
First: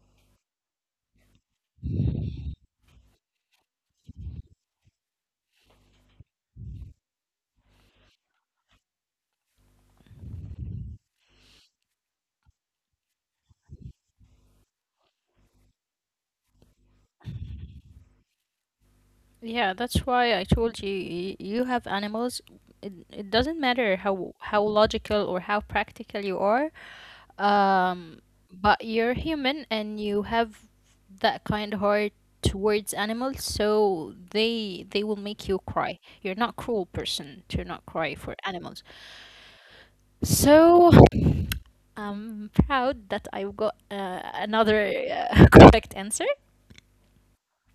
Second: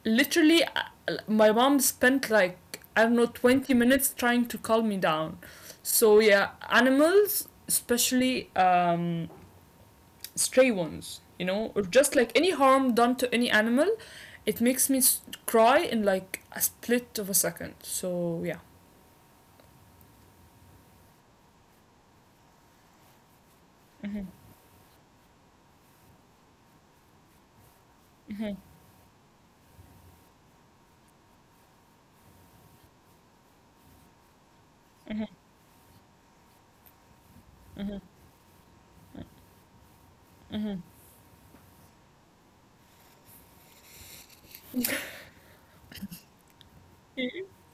A: literally, my mom spent like I don't know 20 minutes trying to calm me down. So yeah, animals, especially stray ones, you know, or just like any harm done to any animal, it makes me cry in like a split of a second. So yeah,
B: Yeah, that's why I told you you have animals. It doesn't matter how logical or how practical you are, um, but you're human and you have that kind heart towards animals, so they will make you cry. You're not cruel person to not cry for animals. So I'm proud that I got another correct answer.
A: Y-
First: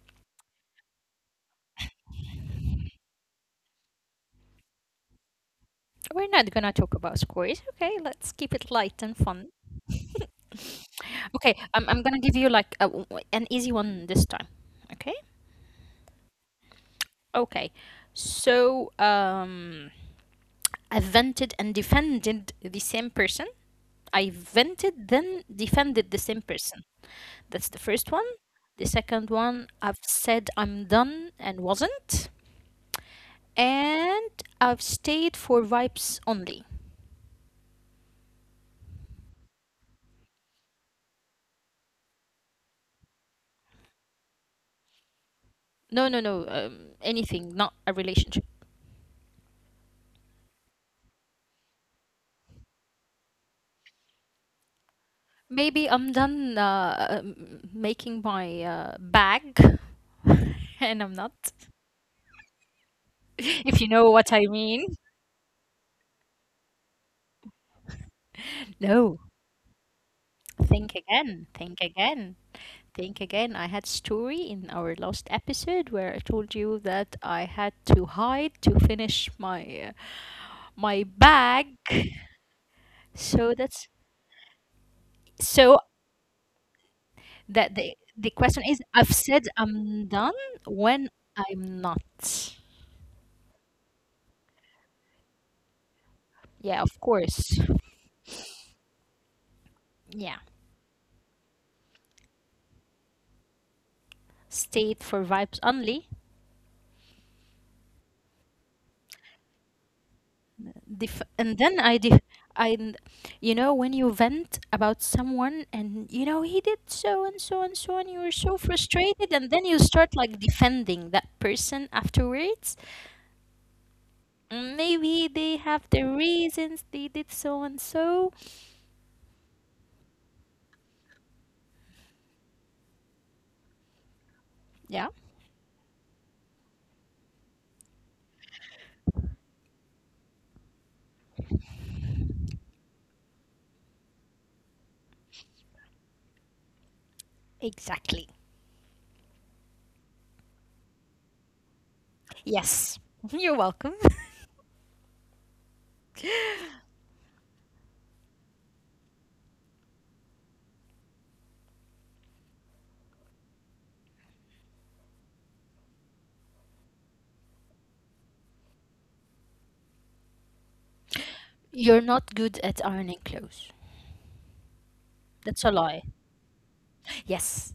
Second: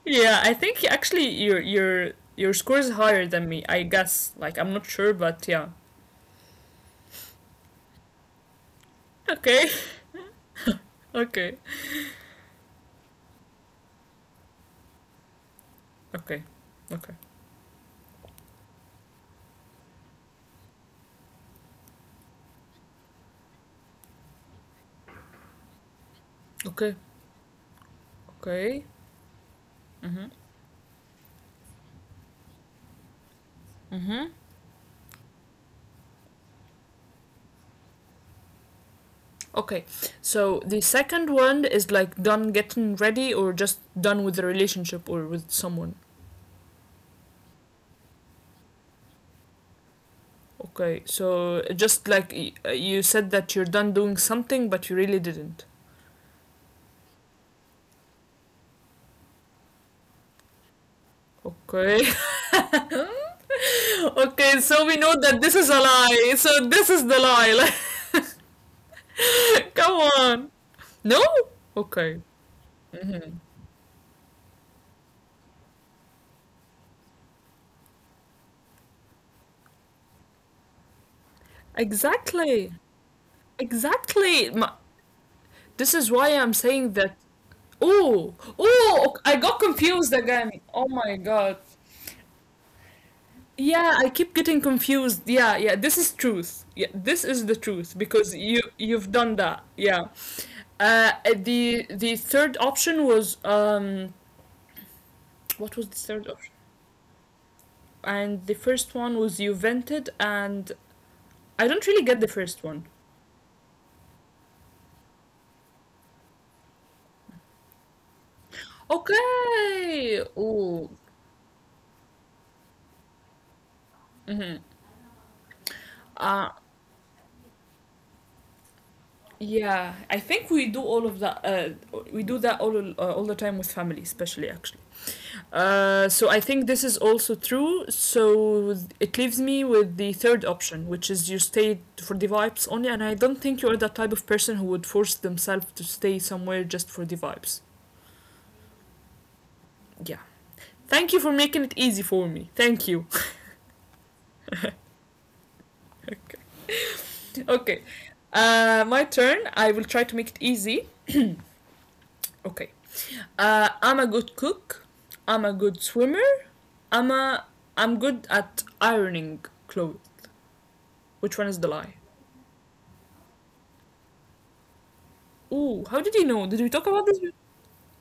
A: yeah. I think actually your your score is higher than me. I guess. Like I'm not sure, but yeah.
B: We're not gonna talk about scores. Okay? Let's keep it light and fun.
A: Okay. Okay.
B: Okay, I'm gonna give you like a, an easy one this time. Okay?
A: Okay. Okay.
B: Okay. So, um, I vented and defended the same person. I vented, then defended the same
A: Okay.
B: person. That's the first one.
A: Okay.
B: The second one, I've
A: Mhm.
B: said I'm done and wasn't.
A: Mhm.
B: And I've stayed for vibes only.
A: Okay. So the second one is like done getting ready or just done with the relationship or with someone.
B: No, no, no. Anything, not a relationship.
A: Okay, so just like you said that you're done doing something, but you really didn't.
B: Maybe I'm done making my bag, and I'm not.
A: Okay,
B: If you know
A: okay,
B: what I
A: so we
B: mean.
A: know that this is a lie. So this is the lie.
B: No,
A: Like, come on.
B: think
A: No?
B: again, think
A: Okay.
B: again, think again. I had story in our last episode where I told you that I had to hide to finish my my bag.
A: Exactly.
B: So that's
A: Exactly. This
B: so
A: is why I'm saying that.
B: that the
A: Oh,
B: the question is
A: oh,
B: I've
A: I got
B: said
A: confused
B: I'm
A: again.
B: done
A: Oh my
B: when
A: god.
B: I'm not.
A: Yeah, I keep getting confused. Yeah, yeah, this is truth. Yeah,
B: Yeah,
A: this
B: of
A: is the
B: course.
A: truth because you you've done that. Yeah.
B: Yeah.
A: The third option was um,
B: State for
A: what
B: vibes
A: was the third
B: only.
A: option? And the first one was you vented and
B: Def-
A: I
B: and
A: don't really
B: then
A: get
B: I
A: the
B: def-
A: first one.
B: I you know when you vent about someone and you know he did so and so and so and you were so frustrated and then you
A: Okay.
B: start like
A: Ooh.
B: defending that person afterwards, maybe they have their
A: Uh,
B: reasons, they did so and so.
A: Yeah, I think we do all of that. We do that all the time with family, especially actually.
B: Yeah,
A: So I think this is also true. So it leaves me with the third option, which is you stay for the vibes only. And I don't think you are that type of person who would force themselves to stay somewhere just for the vibes.
B: exactly.
A: Yeah. Thank you for making it easy for me. Thank you.
B: Yes. You're welcome.
A: Okay. Okay. My turn. I will try to make it easy. Okay. I'm a good cook. I'm a good swimmer. I'm a, I'm good at ironing clothes. Which one is the lie?
B: You're not good at ironing clothes.
A: Ooh,
B: That's a
A: how did you
B: lie.
A: know? Did we talk about this?
B: Yes.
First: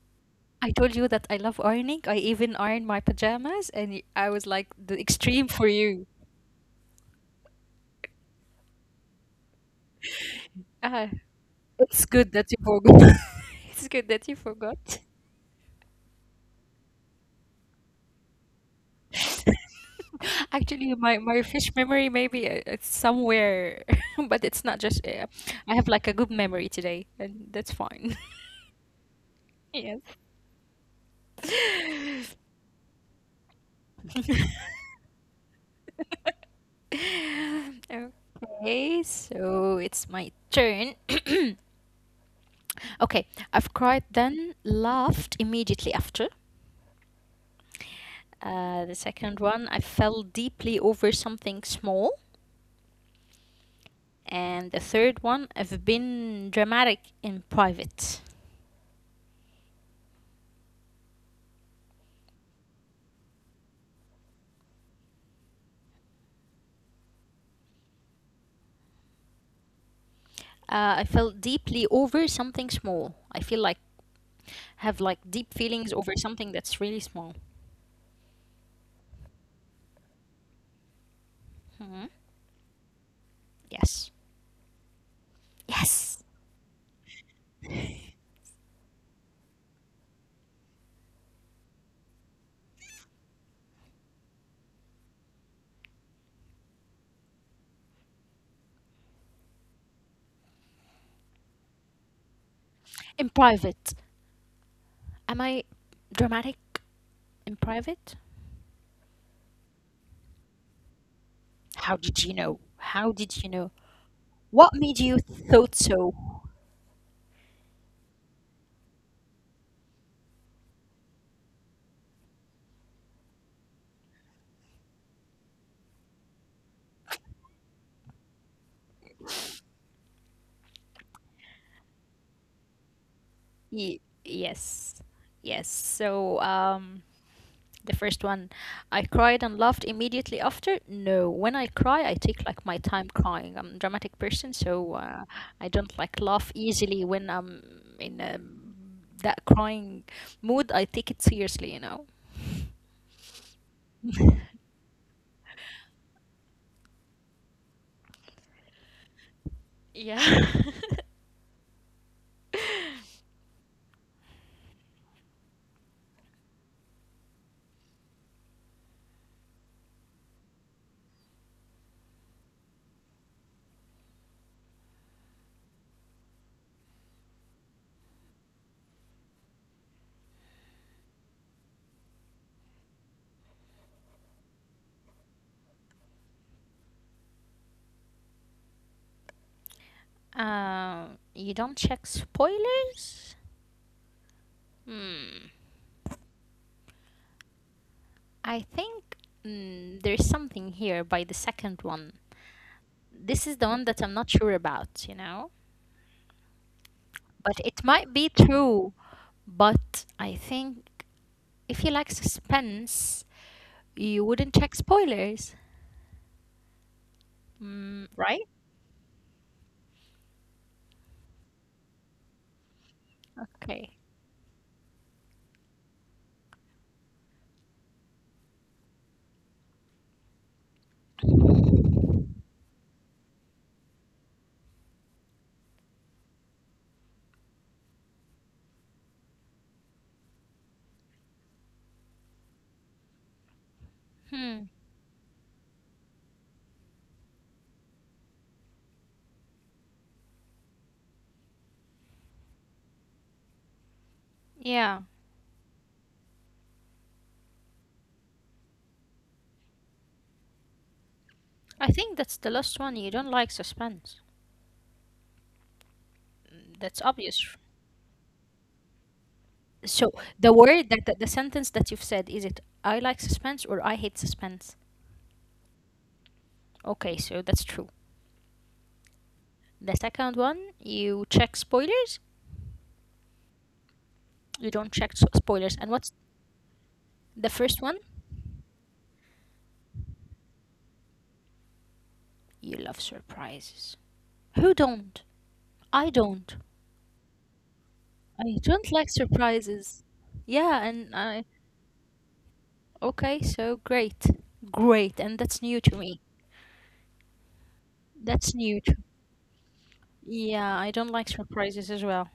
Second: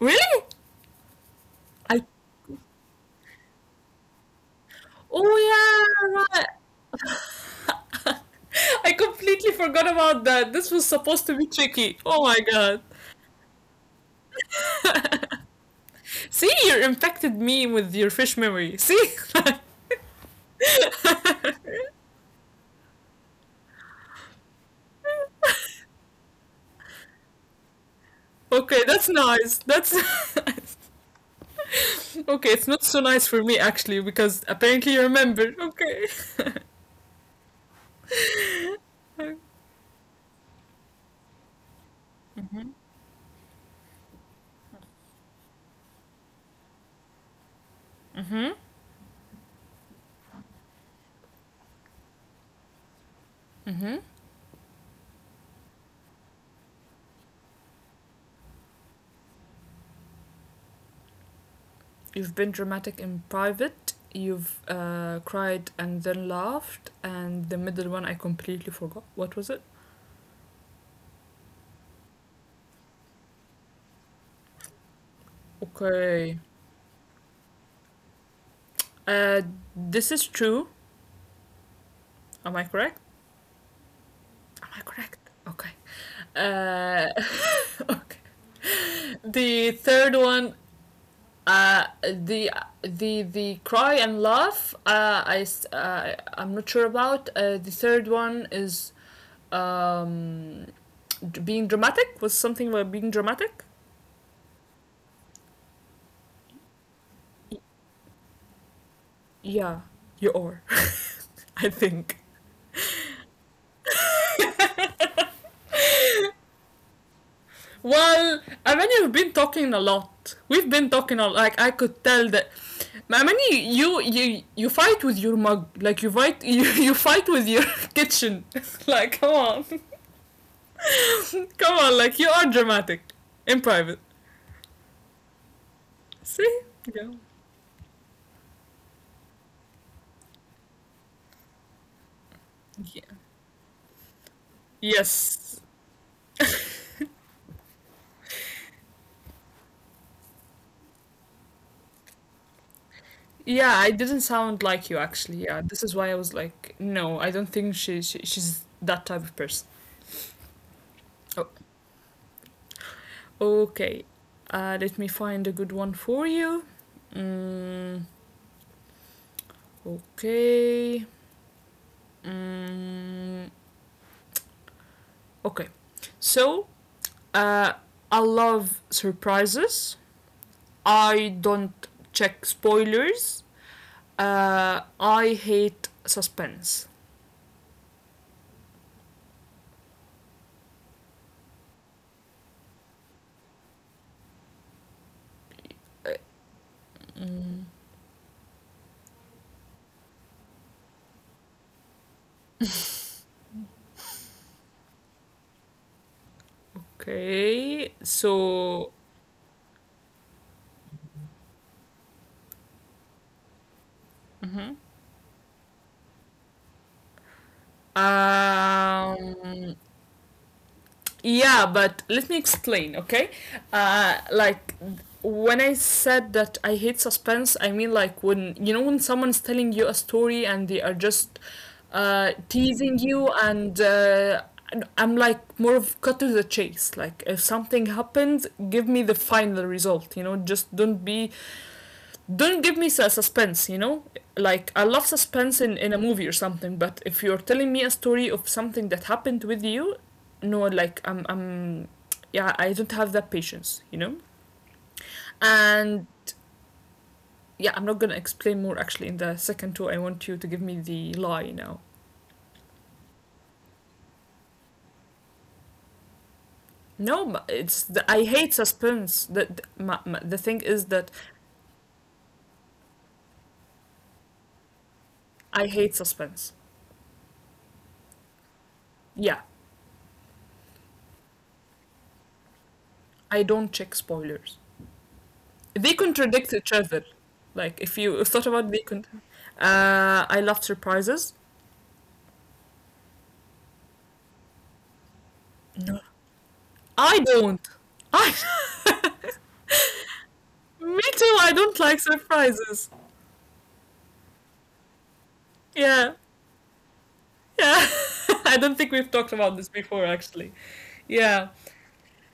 A: Really?
B: I told you that I love ironing.
A: I.
B: I even iron my pajamas, and I was like the
A: Oh
B: extreme for you.
A: yeah, right. I completely forgot about that. This was
B: Uh,
A: supposed to be tricky.
B: It's
A: Oh
B: good
A: my
B: that you
A: god.
B: forgot. It's good that you forgot.
A: See, you infected me with your fish memory. See?
B: Actually, my fish memory maybe it's somewhere, but it's not just. I have like a good memory today, and that's fine.
A: Okay, that's nice. That's
B: Yes.
A: nice. Okay, it's not so nice for me actually because apparently you remember. Okay.
B: Okay, so it's my turn. Okay, I've cried then laughed immediately after.
A: Mhm.
B: The second one, I fell deeply over something small.
A: Mhm.
B: And the third one, I've been dramatic in private.
A: You've been dramatic in private. You've cried and then laughed. And the middle one, I completely forgot. What was it?
B: I felt deeply over something small. I feel like have like deep feelings over
A: Okay.
B: something that's really small.
A: Uh, this is true.
B: Mhm.
A: Am I correct?
B: Yes.
A: Am I correct? Okay.
B: Yes.
A: Uh, okay. The third one, uh, the the cry and laugh. I'm not sure about. The third one is um, being dramatic. Was something about being
B: In
A: dramatic?
B: private. Am I dramatic in private?
A: Yeah, you are. I
B: How
A: think.
B: did you know? How did you know? What made you thought so?
A: Well, I mean, you've been talking a lot. We've been talking a lot. Like I could tell that. Amani, you fight with your mug. Like you fight you fight with your kitchen. Like come on, come on. Like you are dramatic in private.
B: Yes. Yes. So
A: See?
B: um,
A: Yeah,
B: the first one, I cried and laughed immediately after. No, when I cry, I take like my time
A: yeah.
B: crying. I'm a dramatic person, so
A: Yes.
B: I don't like laugh easily when I'm in that crying mood. I take it seriously, you know.
A: Yeah, I didn't sound like you actually. Yeah, this is why I was like, no, I don't think she, she's that type of person.
B: Yeah.
A: Oh, okay, let me find a good one for you. Mm, okay. Mm, okay. So, uh, I love surprises. I don't check spoilers. I hate suspense.
B: You don't check spoilers? Hmm.
A: Uh,
B: I think mm, there's something here by the second one. This is the one that I'm not sure about, you know? But it
A: Okay,
B: might be
A: so
B: true. But I think if you like suspense, you wouldn't check spoilers. Mm, right?
A: um, yeah, but let me explain, okay?
B: Okay.
A: Like when I said that I hate suspense, I mean like when you know when someone's telling you a story and they are just teasing you, and I'm like more of cut to the chase. Like if something happens, give me the final result. You know, just don't give me a suspense, you know.
B: Hmm.
A: Like I love suspense in a movie or something, but if you're telling me a story of something that happened with you, no, like I'm, yeah, I don't have that patience, you know.
B: Yeah.
A: And yeah, I'm not gonna explain more actually. In the second two I want you to give me the lie now.
B: I think that's the last one. You don't like suspense. Mm, that's
A: No, but
B: obvious.
A: it's the, I hate suspense,
B: So
A: the
B: the
A: thing is
B: word that
A: that
B: the sentence that you've said is it I like suspense or I hate suspense?
A: I hate suspense.
B: Okay, so that's true.
A: Yeah,
B: The second one, you check spoilers.
A: I don't check spoilers.
B: You don't check spoilers. And
A: They
B: what's
A: contradict each other.
B: the
A: Like
B: first one?
A: if you thought about I love surprises.
B: You love surprises. Who don't?
A: No,
B: I don't.
A: I don't. I
B: I don't like surprises. Yeah,
A: me
B: and
A: too.
B: I
A: I don't like surprises.
B: okay, so great. Great, and that's new to
A: Yeah,
B: me.
A: yeah.
B: That's
A: I don't
B: new
A: think
B: to,
A: we've talked about this before, actually.
B: yeah, I don't like
A: Yeah,
B: surprises as well.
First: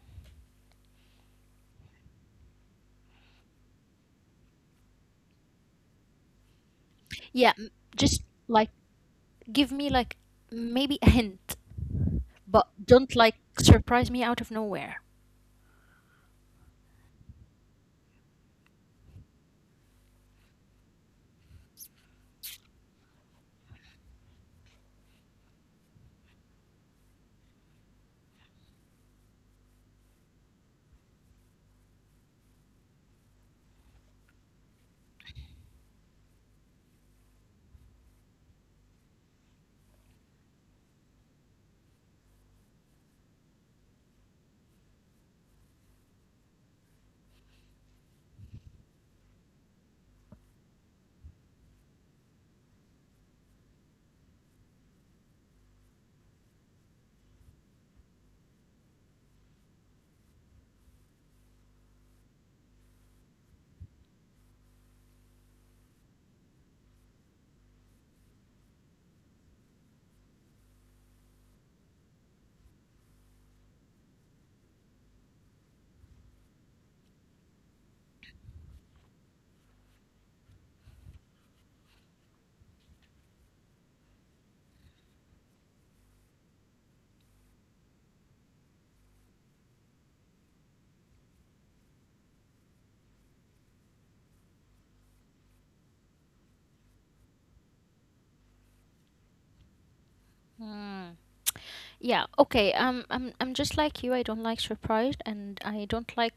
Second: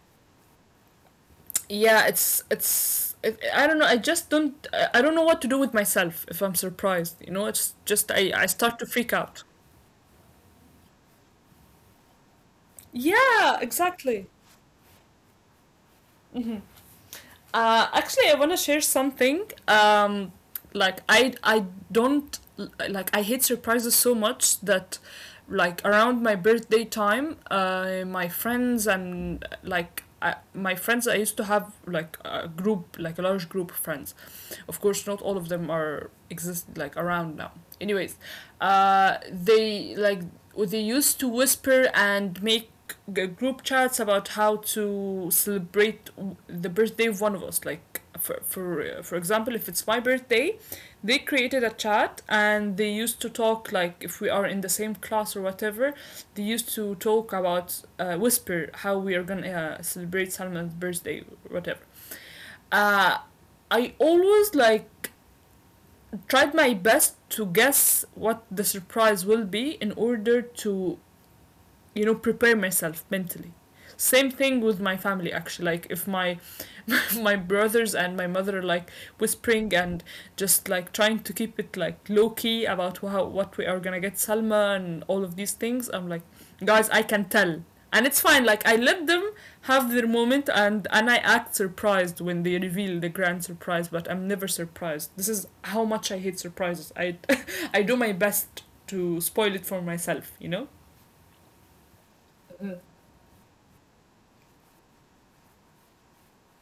A: yeah. I don't know. I just don't. I don't know what to do with myself if I'm surprised. You know,
B: Yeah,
A: it's just I
B: just
A: I start
B: like
A: to freak out.
B: give me like maybe a hint, but don't
A: Yeah,
B: like
A: exactly.
B: surprise me out of nowhere.
A: Actually, I want to share something. Um, like I don't, like I hate surprises so much that like around my birthday time, my friends and like I, my friends, I used to have like a group, like a large group of friends, of course, not all of them are exist like around now. Anyways, uh, they like they used to whisper and make group chats about how to celebrate the birthday of one of us. Like for example, if it's my birthday, they created a chat and they used to talk like if we are in the same class or whatever. They used to talk about whisper how we are gonna celebrate Salman's birthday, or whatever. Uh, I always like tried my best to guess what the surprise will be in order to, you know, prepare myself mentally. Same thing with my family actually. Like if my my brothers and my mother like whispering and just like trying to keep it like low key about how what we are gonna get Salma and all of these things. I'm like, guys, I can tell, and it's fine. Like I let them have their moment, and I act surprised when they reveal the grand surprise, but I'm never surprised. This is how much I hate surprises. I I do my best to spoil it for myself. You know.
B: Hmm. Yeah, okay. I'm just like you. I don't like surprised, and I don't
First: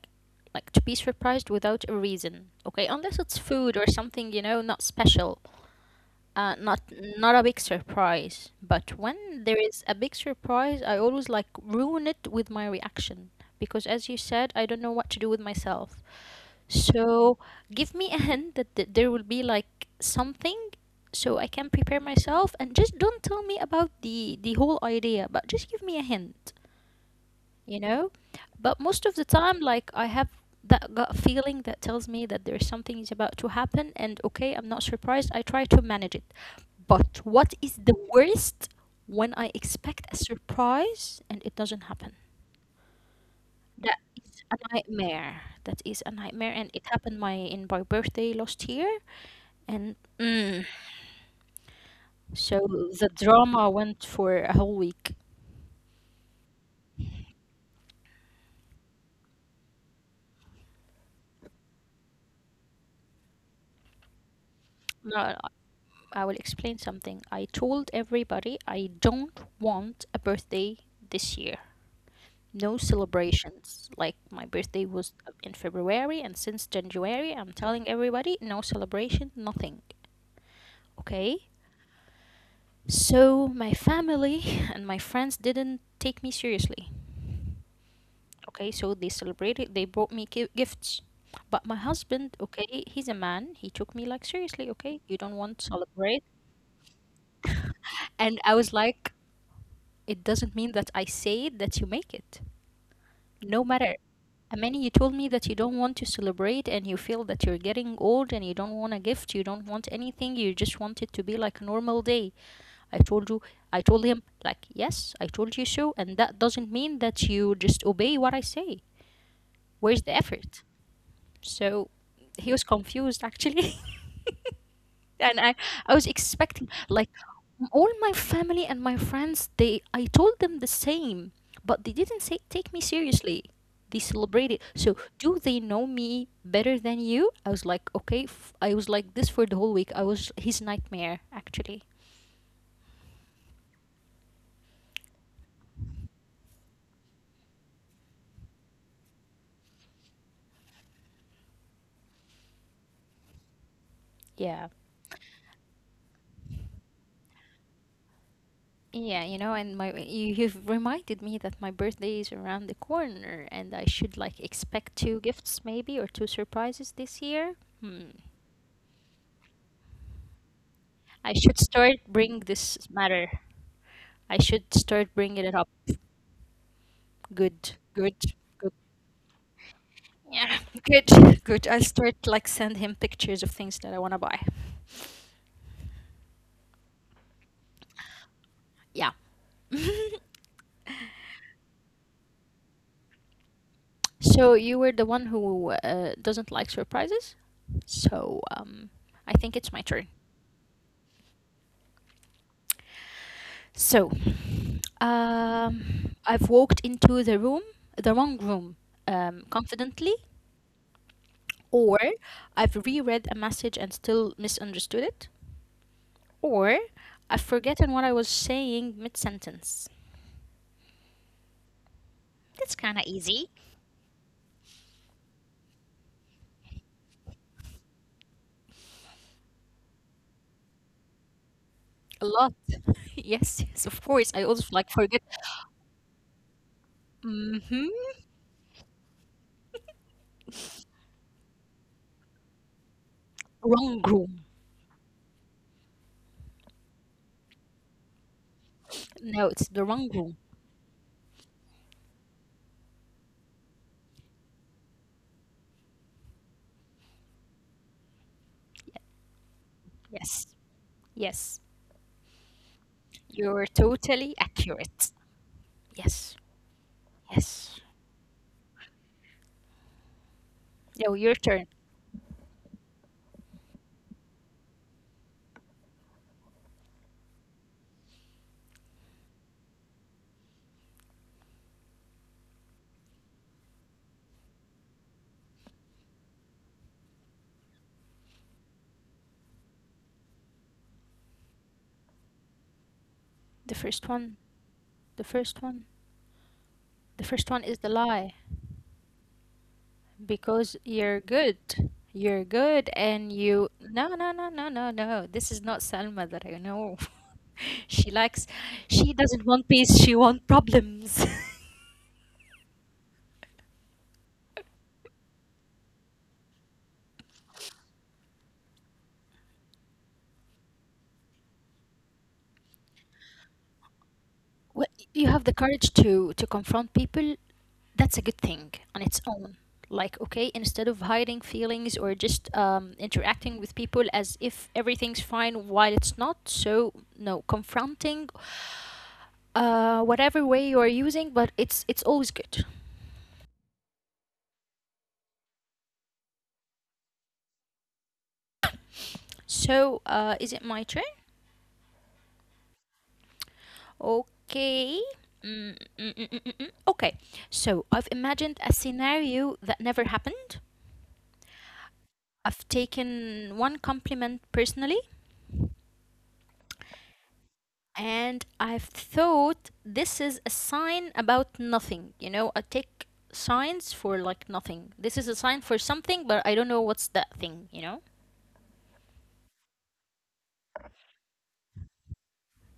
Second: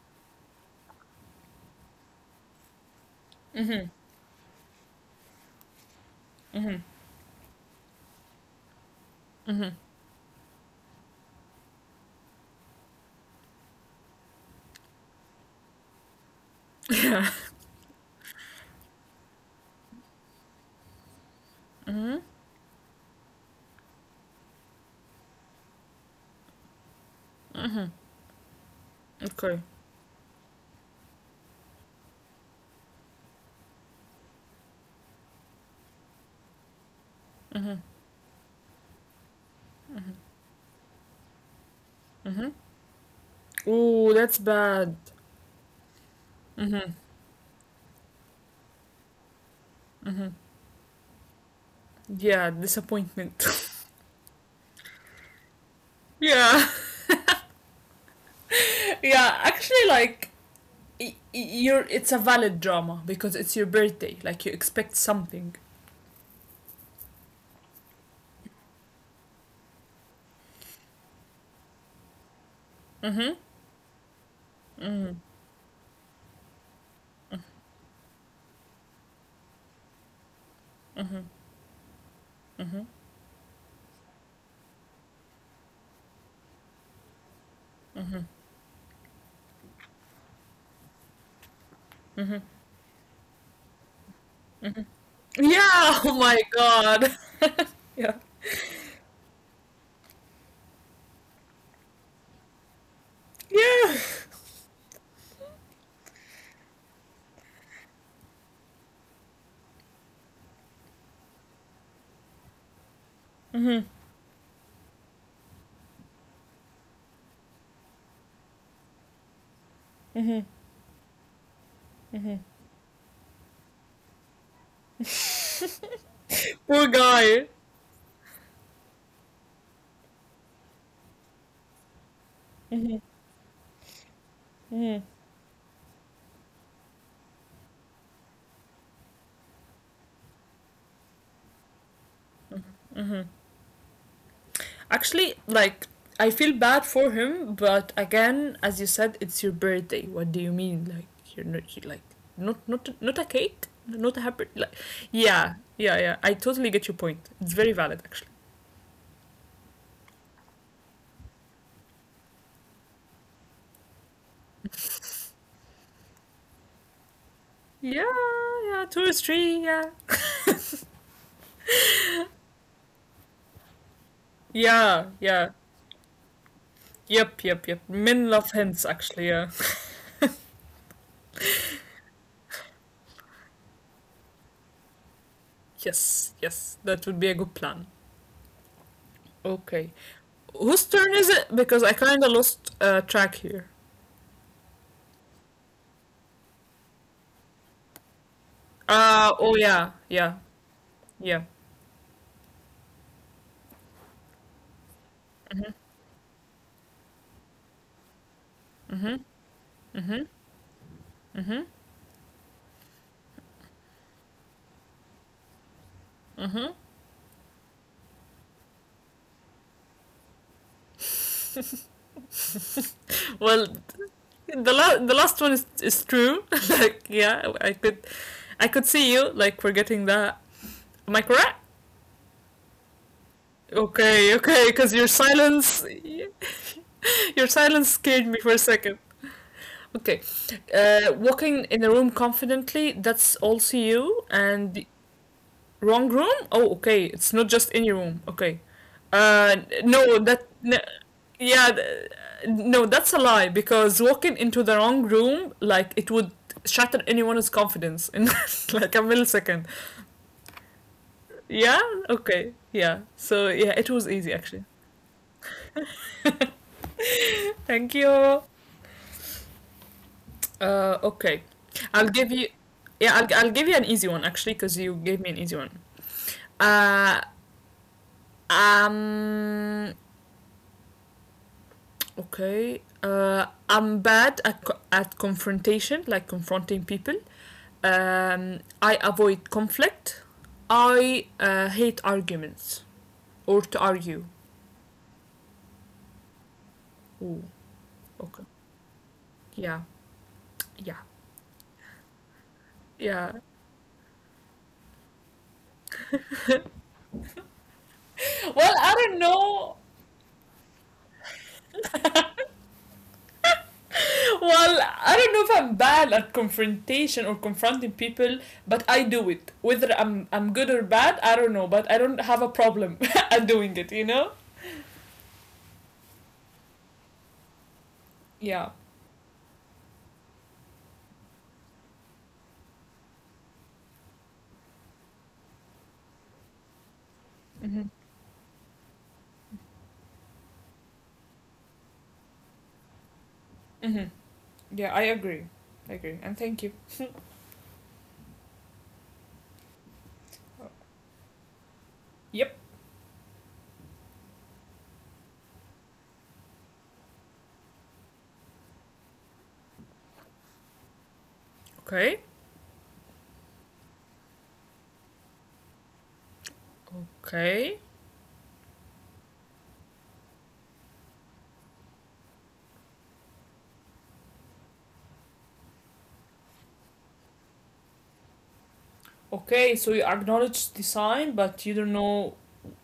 B: like to be surprised without a reason. Okay, unless it's food or
A: Mhm.
B: something, you know, not special. Not
A: Mhm.
B: not a big surprise, but when there
A: Mhm.
B: is a big surprise, I always like ruin it with my reaction because, as you said, I don't know what to do with myself.
A: Yeah.
B: So give me a hint that there will be like something, so I can prepare
A: Mhm.
B: myself, and just don't tell me about the whole idea, but just give me a hint, you
A: Mhm.
B: know? But most of the
A: Okay.
B: time, like, I have that gut feeling that tells me that there's something is about to happen, and okay, I'm not surprised. I try to manage it. But what is
A: Mhm.
B: the worst when I expect
A: Mhm.
B: a surprise and it doesn't happen?
A: Mhm.
B: That
A: Ooh, that's
B: is a
A: bad.
B: nightmare. That is a nightmare, and it
A: Mm-hmm.
B: happened my in my birthday last year, and
A: Mm-hmm.
B: mm,
A: Yeah,
B: so the
A: disappointment.
B: drama went for a whole week.
A: yeah. yeah, actually like you're, it's a valid drama because it's your birthday. Like you expect
B: No,
A: something.
B: I will explain something. I told everybody I don't want a birthday this year. No
A: Mhm.
B: celebrations. Like my birthday was
A: Mhm.
B: in February, and since January, I'm telling everybody no celebration, nothing.
A: Mhm.
B: Okay?
A: Mhm.
B: So my family and my friends didn't take me seriously.
A: Mhm.
B: Okay? So they celebrated, they brought me gifts. But my husband, okay, he's a man. He took me like seriously, okay? You don't want to
A: Yeah.
B: celebrate?
A: Oh my god. yeah.
B: And I was like, it doesn't mean that I say it that you make it. No matter.
A: Yeah.
B: Amani, you told me that you don't want to celebrate and you feel that you're getting old and you don't want a gift, you don't want anything, you just want it to be like a normal day. I told you, I
A: Mhm.
B: told him, like, yes, I told you so, and that doesn't mean that you just obey what I say. Where's the
A: Mhm.
B: effort? So he was confused actually. And I was expecting
A: Poor
B: like
A: guy.
B: all my family and my friends, they I told them the same, but they didn't say take me seriously, they celebrated, so
A: Mhm.
B: do they know me better than you? I was like okay, I was like this for the whole week, I was his nightmare actually.
A: Mhm. Mhm. Actually, like I feel bad for him, but again, as you said, it's your birthday. What do you mean? Like you're not you, like not, not, not a cake, not a
B: Yeah,
A: happy. Like yeah, yeah, yeah. I totally get your point. It's very valid actually.
B: yeah, you know, and my you, you've reminded me that my birthday is around the corner and I should like expect two gifts maybe or two surprises this year. Hmm,
A: Yeah, yeah. Two is three. Yeah,
B: I should start bring this matter I should start
A: yeah,
B: bringing it up.
A: yeah.
B: Good,
A: Yep, yep, yep.
B: good,
A: Men
B: good.
A: love hints actually. Yeah.
B: Yeah, good, good. I'll start like send him pictures of things that I want to buy.
A: Yes, yes. That would be a good plan.
B: Yeah.
A: Okay. Whose turn is it? Because I kind of lost track here.
B: So you were the one who doesn't like surprises. So I think it's my
A: Uh, oh
B: turn.
A: yeah, yeah, yeah.
B: So I've walked into the room, the wrong room,
A: Mm-hmm.
B: confidently,
A: Mm-hmm.
B: or
A: Mm-hmm.
B: I've reread a message and still misunderstood it, or
A: Mm-hmm.
B: I've forgotten what I was saying mid sentence. That's kind of easy.
A: well, the last one is true. like, yeah, I could see you like forgetting that. Am I correct?
B: A lot. Yes, yes, of course. I also
A: Okay,
B: like
A: okay,
B: forget.
A: because your silence
B: Mm-hmm.
A: your silence scared me for a second. Okay, walking in a room confidently, that's
B: Wrong
A: also
B: room.
A: you. And wrong room? Oh, okay. It's not just any room. Okay.
B: No, it's the wrong
A: Uh,
B: room.
A: no, that. N yeah, th- no, that's a lie because walking into the wrong room, like, it would shatter anyone's confidence in like a millisecond.
B: Yes, yes.
A: Yeah? Okay. Yeah.
B: You're
A: So,
B: totally
A: yeah, it was easy
B: accurate.
A: actually.
B: Yes, yes.
A: Thank you.
B: Now your turn.
A: Okay. I'll give you. Yeah, I'll give you an easy one actually because you gave me an easy one. Uh, um, Okay. I'm bad at, at confrontation, like confronting people. I avoid conflict. I hate arguments
B: The first
A: or
B: one.
A: to argue.
B: The first one. The first one is the
A: Ooh,
B: lie
A: okay. Yeah,
B: because you're
A: yeah,
B: good. You're good, and you.
A: yeah.
B: No, no, no, no, no, no. This is not Salma that I know. She likes. She
A: Well, I
B: doesn't
A: don't
B: want peace. She
A: know.
B: wants problems.
A: Well, I don't know if I'm bad at confrontation or confronting people, but I do it. Whether I'm good or bad, I don't know, but I don't have a problem at doing it, you know?
B: Well, you have the courage to confront people. That's a good thing
A: Yeah.
B: on its own. Like, okay, instead of hiding feelings or just interacting with people as if everything's fine while it's not. So no,
A: Mm-hmm.
B: confronting, whatever way you are using, but it's always good.
A: Mm-hmm. Yeah, I agree. I agree. And thank you.
B: So, is it my turn?
A: Yep.
B: Okay. Mm, mm, mm, mm, mm, mm. Okay, so I've imagined a scenario that never happened.
A: Okay.
B: I've taken one compliment personally.
A: Okay.
B: And I've thought this is a sign about nothing. You know, I take signs for like nothing. This is a sign for something, but I don't know what's that thing, you know?
A: Okay, so you acknowledge the sign, but you don't know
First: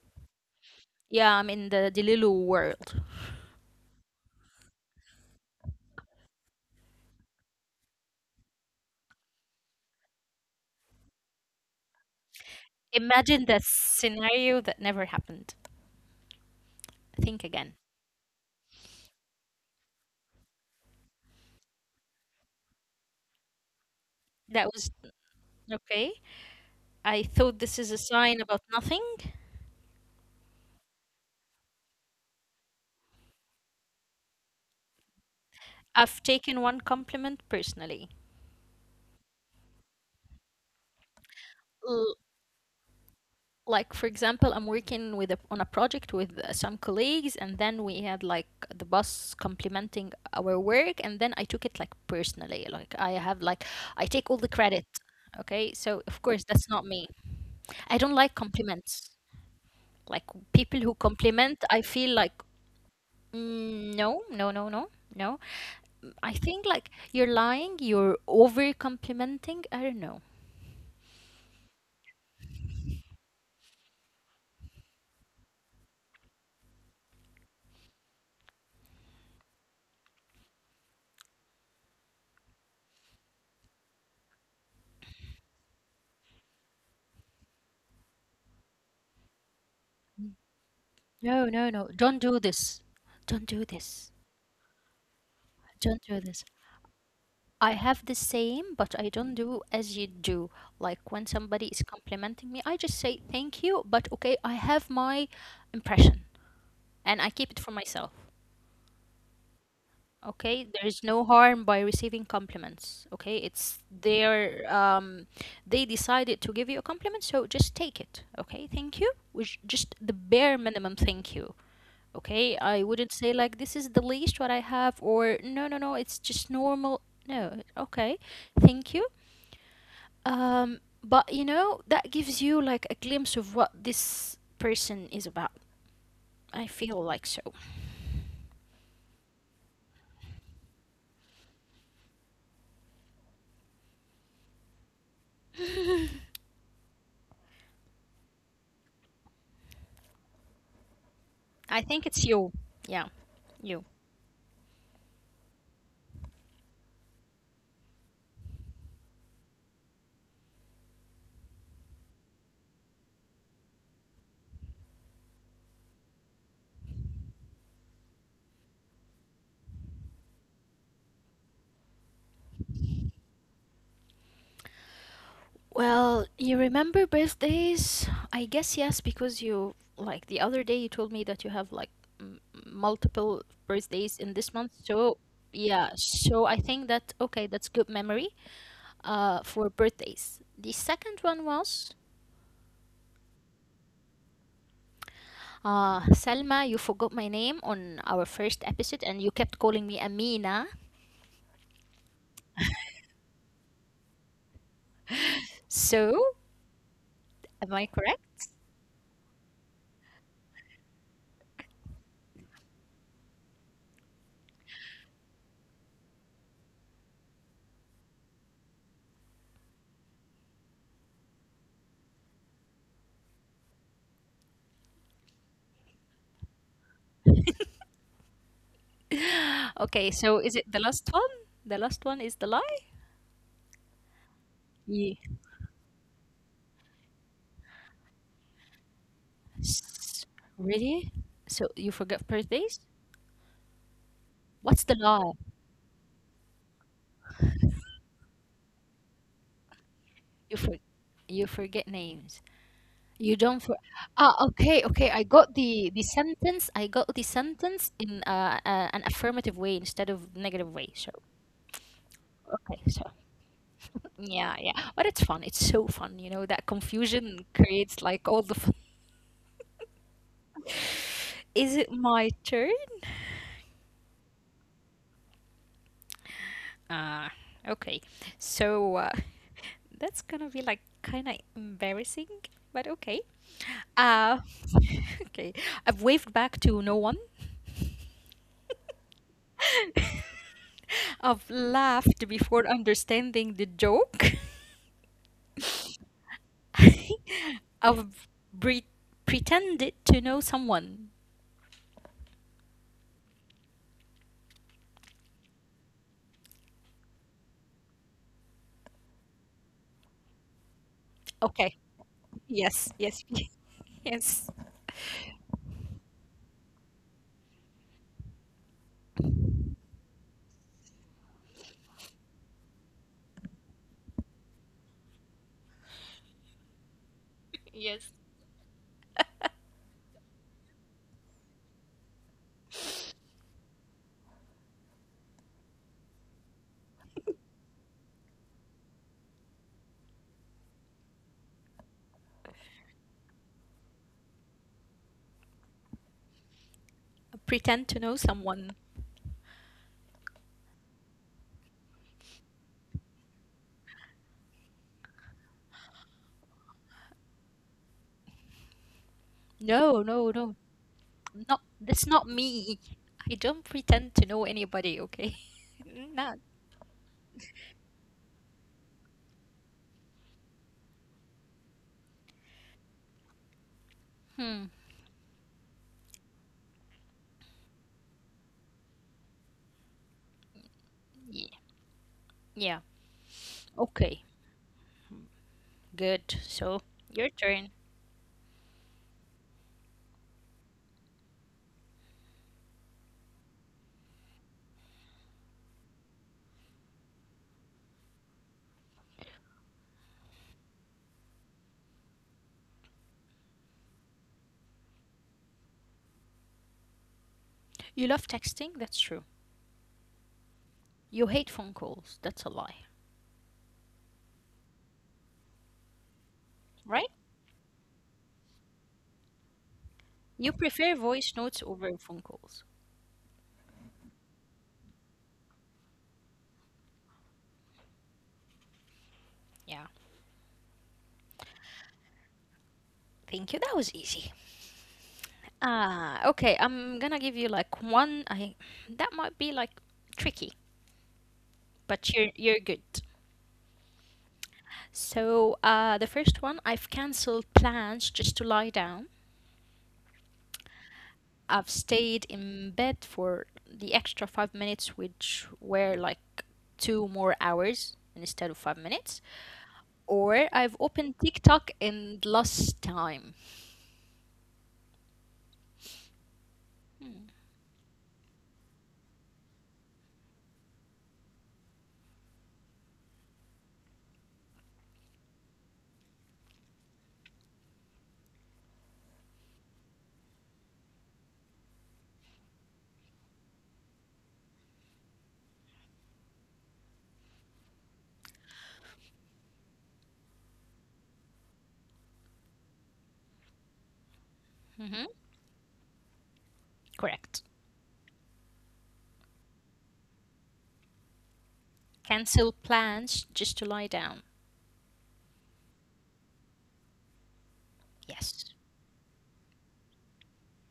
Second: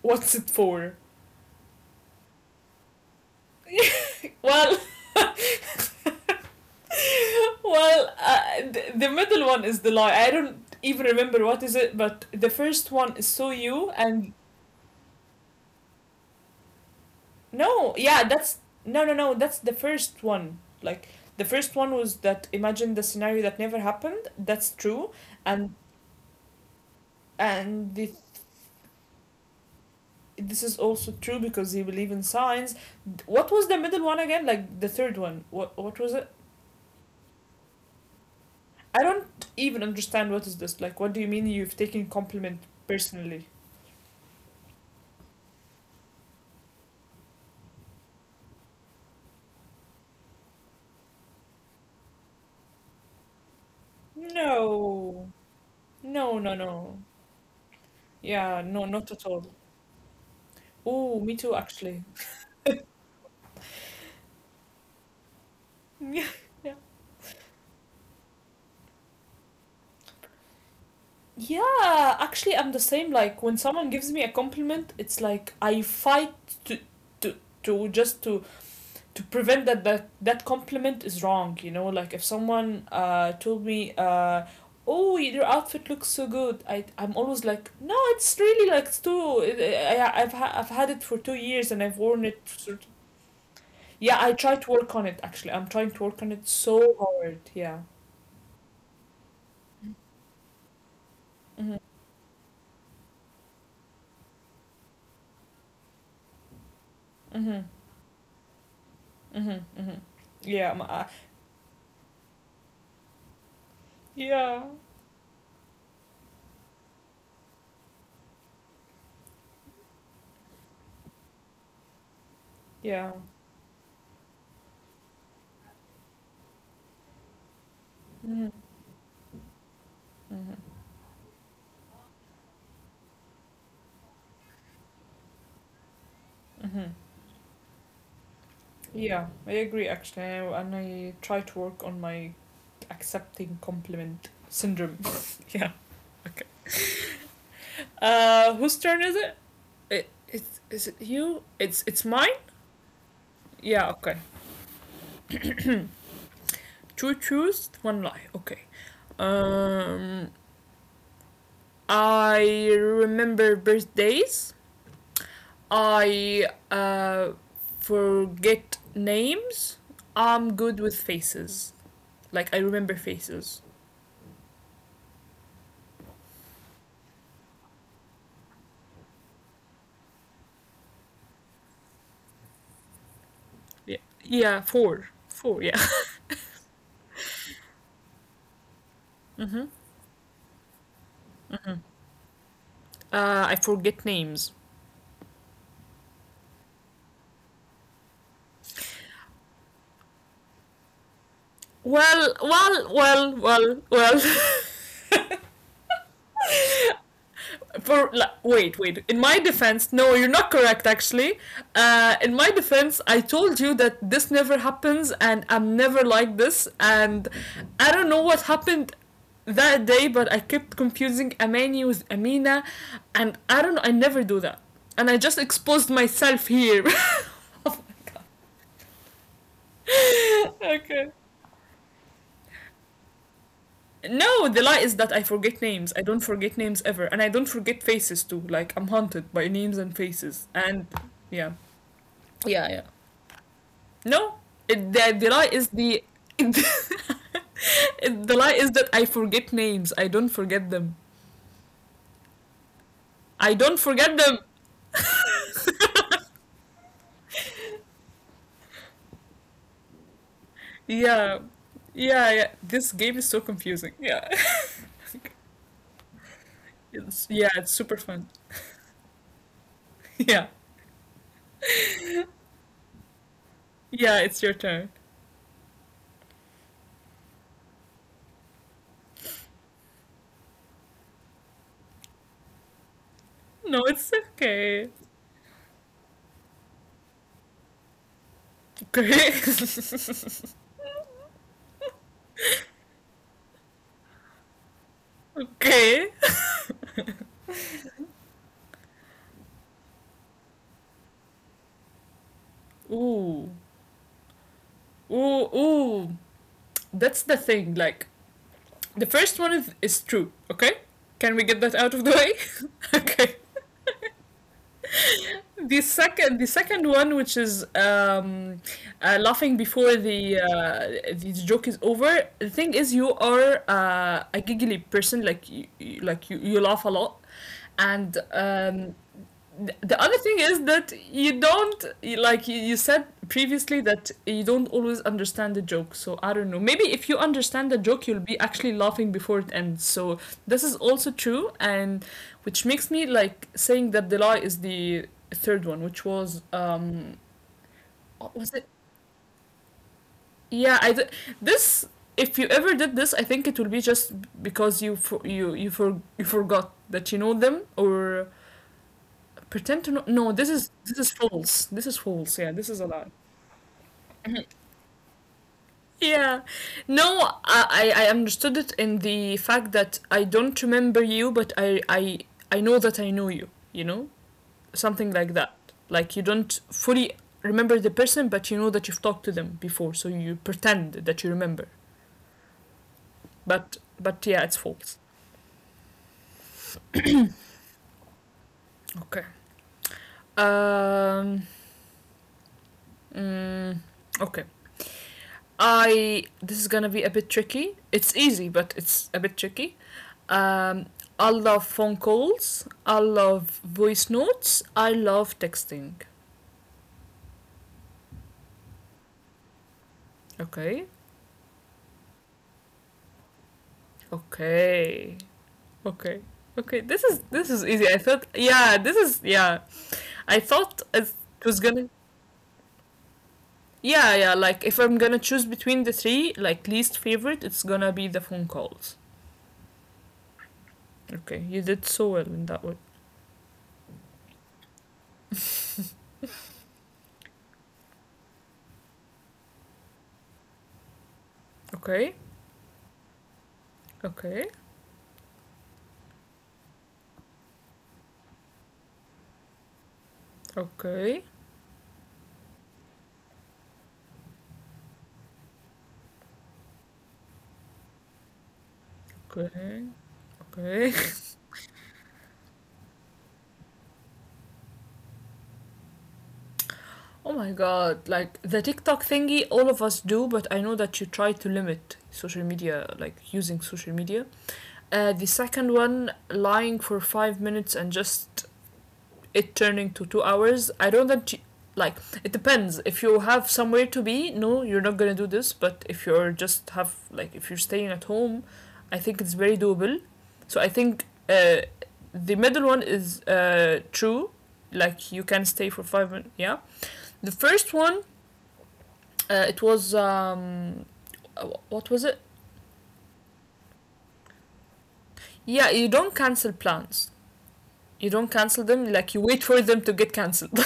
A: what's it for.
B: Yeah, I'm in the Delilu world.
A: Well, well, the middle one is the lie. I don't even remember what is it, but the first one is
B: Imagine
A: so
B: the
A: you, and
B: scenario that never happened. Think again.
A: no, yeah, that's no, no, no. That's the first one. Like the first one was that imagine the scenario that never happened.
B: That
A: That's
B: was
A: true, and
B: okay. I thought this is
A: and
B: a
A: the
B: sign about nothing.
A: this is also true because he believed in signs. What was the middle one again? Like the third one. What was
B: I've
A: it?
B: taken one compliment personally.
A: I don't even understand what is this. Like what do you mean you've taken
B: L-
A: compliment personally?
B: like, for example, I'm working on a project with some colleagues, and then we had like the boss complimenting our work, and then I took it like personally, like I have like I take all the credit.
A: No.
B: Okay, so of
A: No,
B: course
A: no,
B: that's not
A: no.
B: me. I don't like
A: Yeah, no,
B: compliments.
A: not at all.
B: Like people who
A: Oh, me too
B: compliment, I
A: actually.
B: feel like no, no, no, no, no.
A: Yeah.
B: I think like you're lying, you're over complimenting, I don't know.
A: Yeah, actually I'm the same. Like when someone gives me a compliment, it's like I fight to to to just to prevent that that compliment is wrong, you know, like if someone told me, oh, your outfit looks so good, I'm always like, no, it's really, like it's too I've had it for two
B: No, no,
A: years and
B: no,
A: I've
B: don't
A: worn
B: do
A: it for,
B: this. Don't do this.
A: yeah, I try to work on it actually. I'm trying
B: Don't
A: to
B: do
A: work on
B: this.
A: it so hard.
B: I
A: Yeah.
B: have the same, but I don't do as you do. Like when somebody is complimenting me, I just say thank you, but okay, I have my impression and I keep it
A: Mm-hmm.
B: for myself.
A: Mm-hmm. Mm-hmm.
B: Okay,
A: Yeah.
B: there is no harm by receiving compliments. Okay, it's their
A: Yeah.
B: they decided to give you a compliment, so just take it. Okay, thank you. Which just the bare minimum thank you. Okay, I wouldn't
A: Yeah.
B: say like this is the least what I have or no, no, no, it's just normal. No, okay.
A: Mm-hmm.
B: Thank you.
A: Mm-hmm.
B: But that gives you like a glimpse of what this person is about. I
A: Mm-hmm.
B: feel like so.
A: Yeah, I agree actually. And I try to work on my accepting compliment syndrome. yeah. Okay. Whose turn is it? Is it you?
B: I think
A: It's
B: it's
A: mine.
B: you. Yeah, you.
A: Yeah. Okay. Two truths, one lie. Okay. Um, I remember birthdays. I forget names. I'm good with faces. Like I remember faces.
B: Well, you remember birthdays? I guess yes, because you, like, the other day you told me that you have, like, m- multiple
A: Yeah.
B: birthdays in this
A: Yeah.
B: month.
A: Four.
B: So,
A: Four. Yeah.
B: yeah, so I think that, okay, that's good memory
A: Mm-hmm.
B: for birthdays. The second one
A: Mm-hmm.
B: was
A: I forget names.
B: Salma, you forgot my name on our first episode and you kept calling me Amina.
A: Well, well, well, well, well.
B: So, am I correct?
A: Wait, wait. In my defense, no, you're not correct. Actually, in my defense, I told you that this never happens, and I'm never like this. And I don't know what happened that day, but I kept confusing Amani with Amina, and I don't know, I never do that, and I just exposed myself here.
B: Okay, so is it the last
A: okay.
B: one? The last one is the lie?
A: No, the lie is
B: Yeah.
A: that I forget names. I don't forget names ever, and I don't forget faces too. Like I'm haunted by names and
B: S-
A: faces, and
B: Really?
A: yeah.
B: So you forgot birthdays?
A: No,
B: What's the
A: it,
B: lie?
A: the lie is the it- the lie is that I forget names. I don't
B: You
A: forget
B: for
A: them.
B: you forget names. You
A: I
B: don't for
A: don't forget
B: Ah,
A: them.
B: okay, okay. I got the sentence. I got the sentence in an affirmative way instead of negative way. So,
A: Yeah, yeah, yeah.
B: okay,
A: This
B: so
A: game is so confusing. Yeah,
B: Yeah, yeah. But it's fun. It's so fun, you know, that
A: it's,
B: confusion
A: yeah, it's super
B: creates like
A: fun.
B: all the fun.
A: Yeah,
B: Is it my turn?
A: yeah. It's your turn.
B: Ah, okay. So that's gonna be like kind of embarrassing, but okay.
A: No, it's
B: Uh,
A: okay.
B: okay. I've waved back to no one.
A: Okay.
B: I've laughed before understanding the joke.
A: okay.
B: I've pre- pretended to know someone.
A: Ooh. Ooh, ooh. That's the thing. Like the first one is true. Okay, can we get
B: Okay.
A: that out of the way?
B: Yes, yes,
A: okay.
B: yes.
A: The second one, which is laughing before the joke is over. The thing is, you are a giggly person. Like you, you laugh a lot, and the other thing is that you don't, like you said previously that you don't always understand the joke, so I don't know, maybe if you understand the joke you'll be actually laughing before it ends. So this is also true, and which makes me like saying that the lie is the third one, which was
B: Pretend to know
A: what was it
B: someone.
A: yeah, this, if you ever did this, I think it will be just because you forgot that you know them, or pretend to
B: No,
A: know.
B: no,
A: No, this
B: no.
A: is, this is
B: Not
A: false. This is
B: that's not
A: false. Yeah, this
B: me.
A: is a lie.
B: I don't pretend to know anybody, okay? Not.
A: Yeah. No, I understood it in the fact that I don't remember you, but I know that I know you. You know,
B: Hmm.
A: something like that. Like you don't fully remember the person, but you know that you've talked to them before, so you pretend that you
B: Yeah.
A: remember.
B: Yeah.
A: But
B: Okay.
A: but yeah, it's false.
B: Good. So, your turn.
A: Okay. Um. mm, okay. I this is gonna be a bit tricky. It's easy, but it's a bit tricky. Um, I love phone calls. I love voice notes. I love texting.
B: You love texting? That's true.
A: Okay.
B: You hate phone calls. That's a lie,
A: Okay. Okay. Okay. This
B: right?
A: is this is easy. I thought yeah, this is yeah. I
B: You
A: thought
B: prefer
A: it
B: voice notes
A: was gonna
B: over phone calls.
A: yeah, yeah, like if I'm gonna choose between the three, like least favorite, it's gonna be the phone calls.
B: Yeah.
A: Okay, you did so well in that one.
B: Thank you. That was easy. Ah, okay. I'm gonna give you like one. I That might be like tricky, but
A: Okay,
B: you're good.
A: okay,
B: So, the first one, I've canceled plans just to lie down.
A: okay,
B: I've stayed in bed for the extra 5 minutes, which were like 2 more hours instead of 5 minutes.
A: okay,
B: Or I've
A: okay.
B: opened TikTok and lost time. Hmm.
A: Oh my god, like the TikTok thingy, all of us do, but I know that you try to limit social media, like using social media. The second one, lying for 5 minutes and just it turning to 2 hours. I don't that you, like it depends. If you have somewhere to be, no, you're not gonna do this. But if you're just have like if you're staying at home, I think it's very doable. So I think the middle one is true,
B: Mm-hmm.
A: like you can stay for 5 minutes. Yeah, the
B: Correct.
A: first one it was what was it?
B: Cancel plans just to lie down.
A: Yeah, you don't cancel plans. You don't
B: Yes.
A: cancel them. Like you wait for them to get cancelled.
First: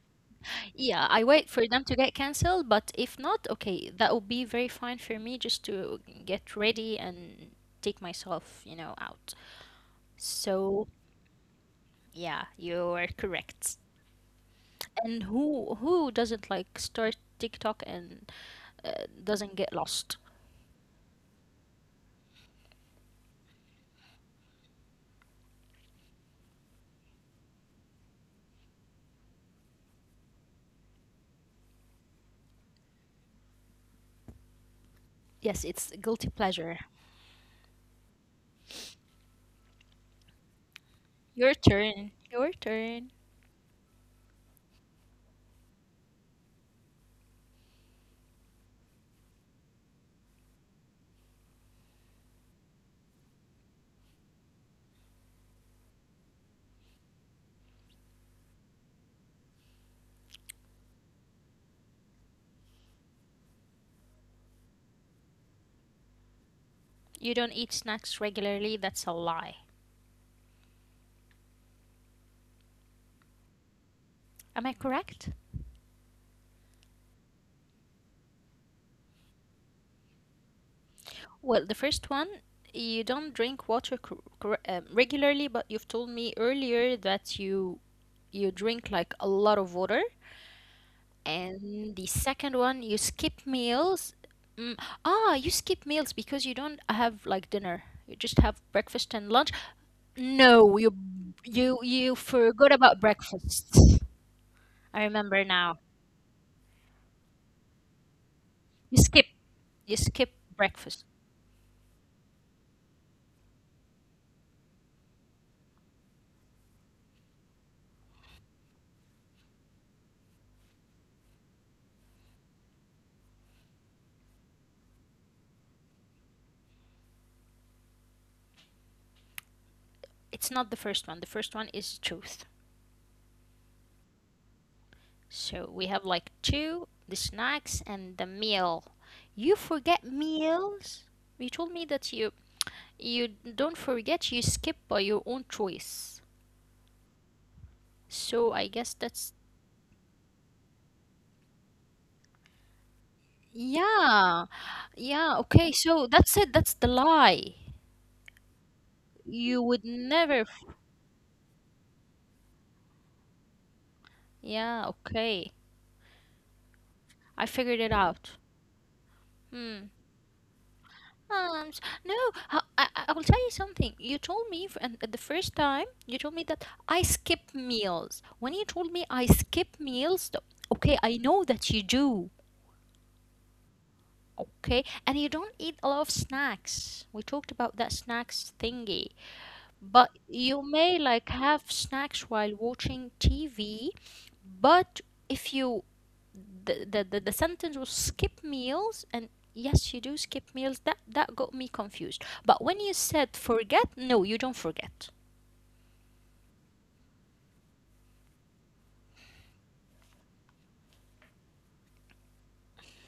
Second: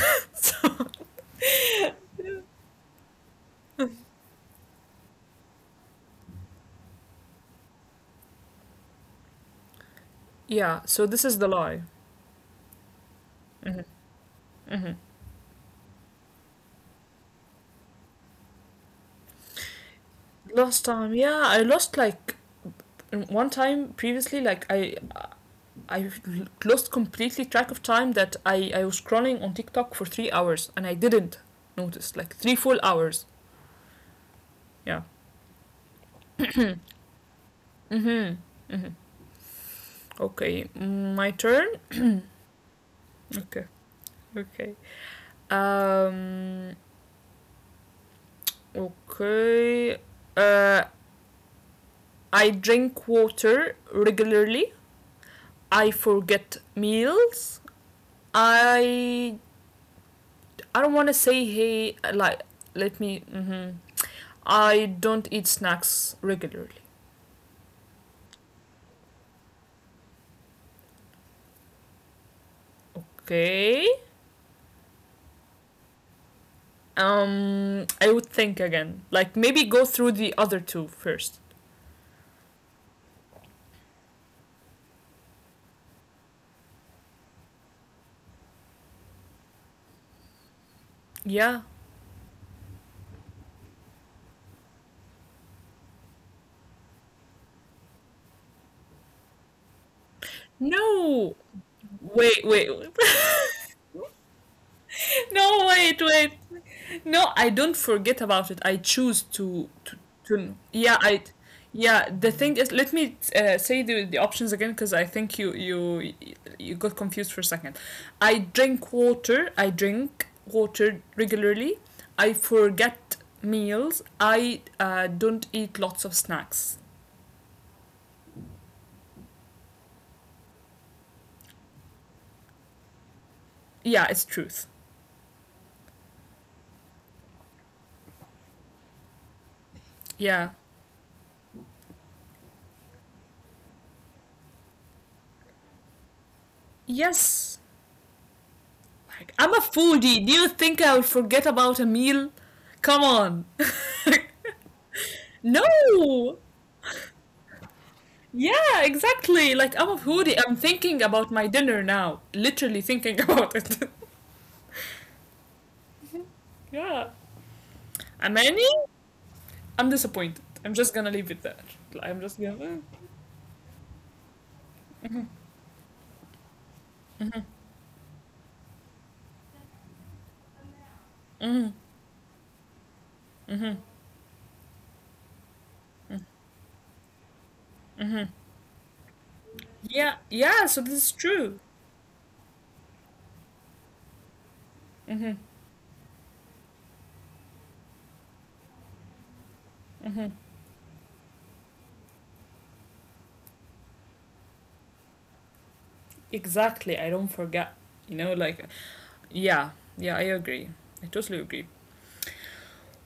B: Yeah, I wait for them to get canceled, but if not, okay, that would be very fine for me just to get ready and take myself, you know, out.
A: Yeah.
B: So,
A: So this is the lie.
B: yeah, you are correct.
A: Mm-hmm. Mm-hmm.
B: And who doesn't like start TikTok and doesn't get lost?
A: Last time, yeah, I lost like one time previously. Like I lost completely track of time that I was scrolling on TikTok for 3 hours and I didn't notice like three full hours. Yeah.
B: Yes, it's guilty pleasure.
A: Mm-hmm. Okay, my
B: Your
A: turn.
B: turn. Your turn.
A: Okay, okay. Um, okay. Uh, I drink water regularly. I forget meals. I I don't want to say hey like let me. Mhm. I don't eat snacks regularly.
B: You don't eat snacks regularly. That's a lie.
A: Okay.
B: Am I correct?
A: I would think again. Like maybe go through the other two first.
B: Well, the first one, you don't drink water regularly, but you've told me earlier that you drink like a lot of water.
A: Yeah.
B: And the second one, you skip meals. Mm, you skip meals because you don't have like dinner. You just have breakfast and lunch. No, you
A: No.
B: you you
A: Wait. Wait.
B: forgot about breakfast. I remember
A: No.
B: now.
A: Wait. Wait. No, I don't forget about it. I
B: You
A: choose
B: skip you skip
A: to yeah,
B: breakfast.
A: I yeah, the thing is let me say the options again because I think you got confused for a second. I drink water. I drink water regularly. I forget meals. I don't eat lots of snacks.
B: It's not the first one. The first one is truth.
A: Yeah, it's truth.
B: So we have like two, the snacks and the meal. You forget
A: Yeah.
B: meals? You told me that you don't forget, you skip by your own choice.
A: Yes.
B: So I guess
A: Like,
B: that's
A: I'm a foodie. Do you think I'll forget about a meal? Come on.
B: yeah. Yeah, okay. So that's
A: No.
B: it. That's the lie.
A: Yeah, exactly.
B: You
A: Like
B: would
A: I'm a foodie.
B: never
A: I'm
B: f-
A: thinking about my dinner now. Literally thinking about it.
B: Yeah, okay.
A: Yeah.
B: I figured it
A: And
B: out.
A: many?
B: Hmm.
A: I'm disappointed. I'm just gonna leave it there.
B: Um, s- no,
A: I'm just gonna.
B: I will tell you something. You told me and the first time you told me that I skip meals. When you told me I skip meals, okay, I know that
A: Mm-hmm.
B: you do.
A: Mm-hmm.
B: Okay, and you don't eat a lot of snacks. We talked about that
A: Mm-hmm.
B: snacks thingy. But
A: Yeah.
B: you
A: Yeah. So this
B: may
A: is
B: like
A: true.
B: have snacks while watching TV. But
A: Mm-hmm.
B: if you the sentence was skip meals and yes you do skip meals, that got me confused. But when you said forget, no, you don't forget.
A: Exactly. I don't forget. You know, like yeah. Yeah. I agree. I totally agree.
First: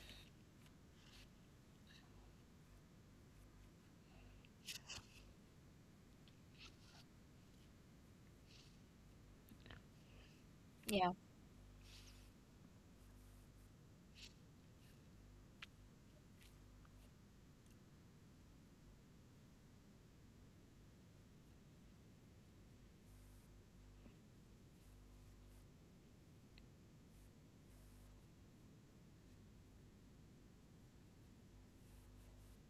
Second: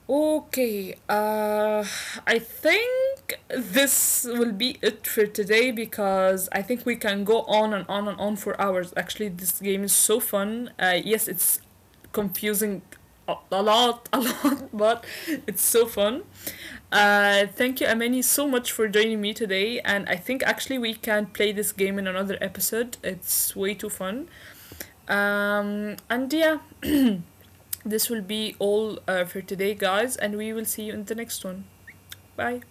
A: Okay, I think this will be it for today because I think we can go on and on and on for hours. Actually, this game is so fun.
B: Yeah.
A: Yes, it's confusing a lot, a lot, but it's so fun. Thank you, Amani, so much for joining me today. And I think actually we can play this game in another episode. It's way too fun. And yeah, this will be all for today, guys, and we will see you in the next one. Bye.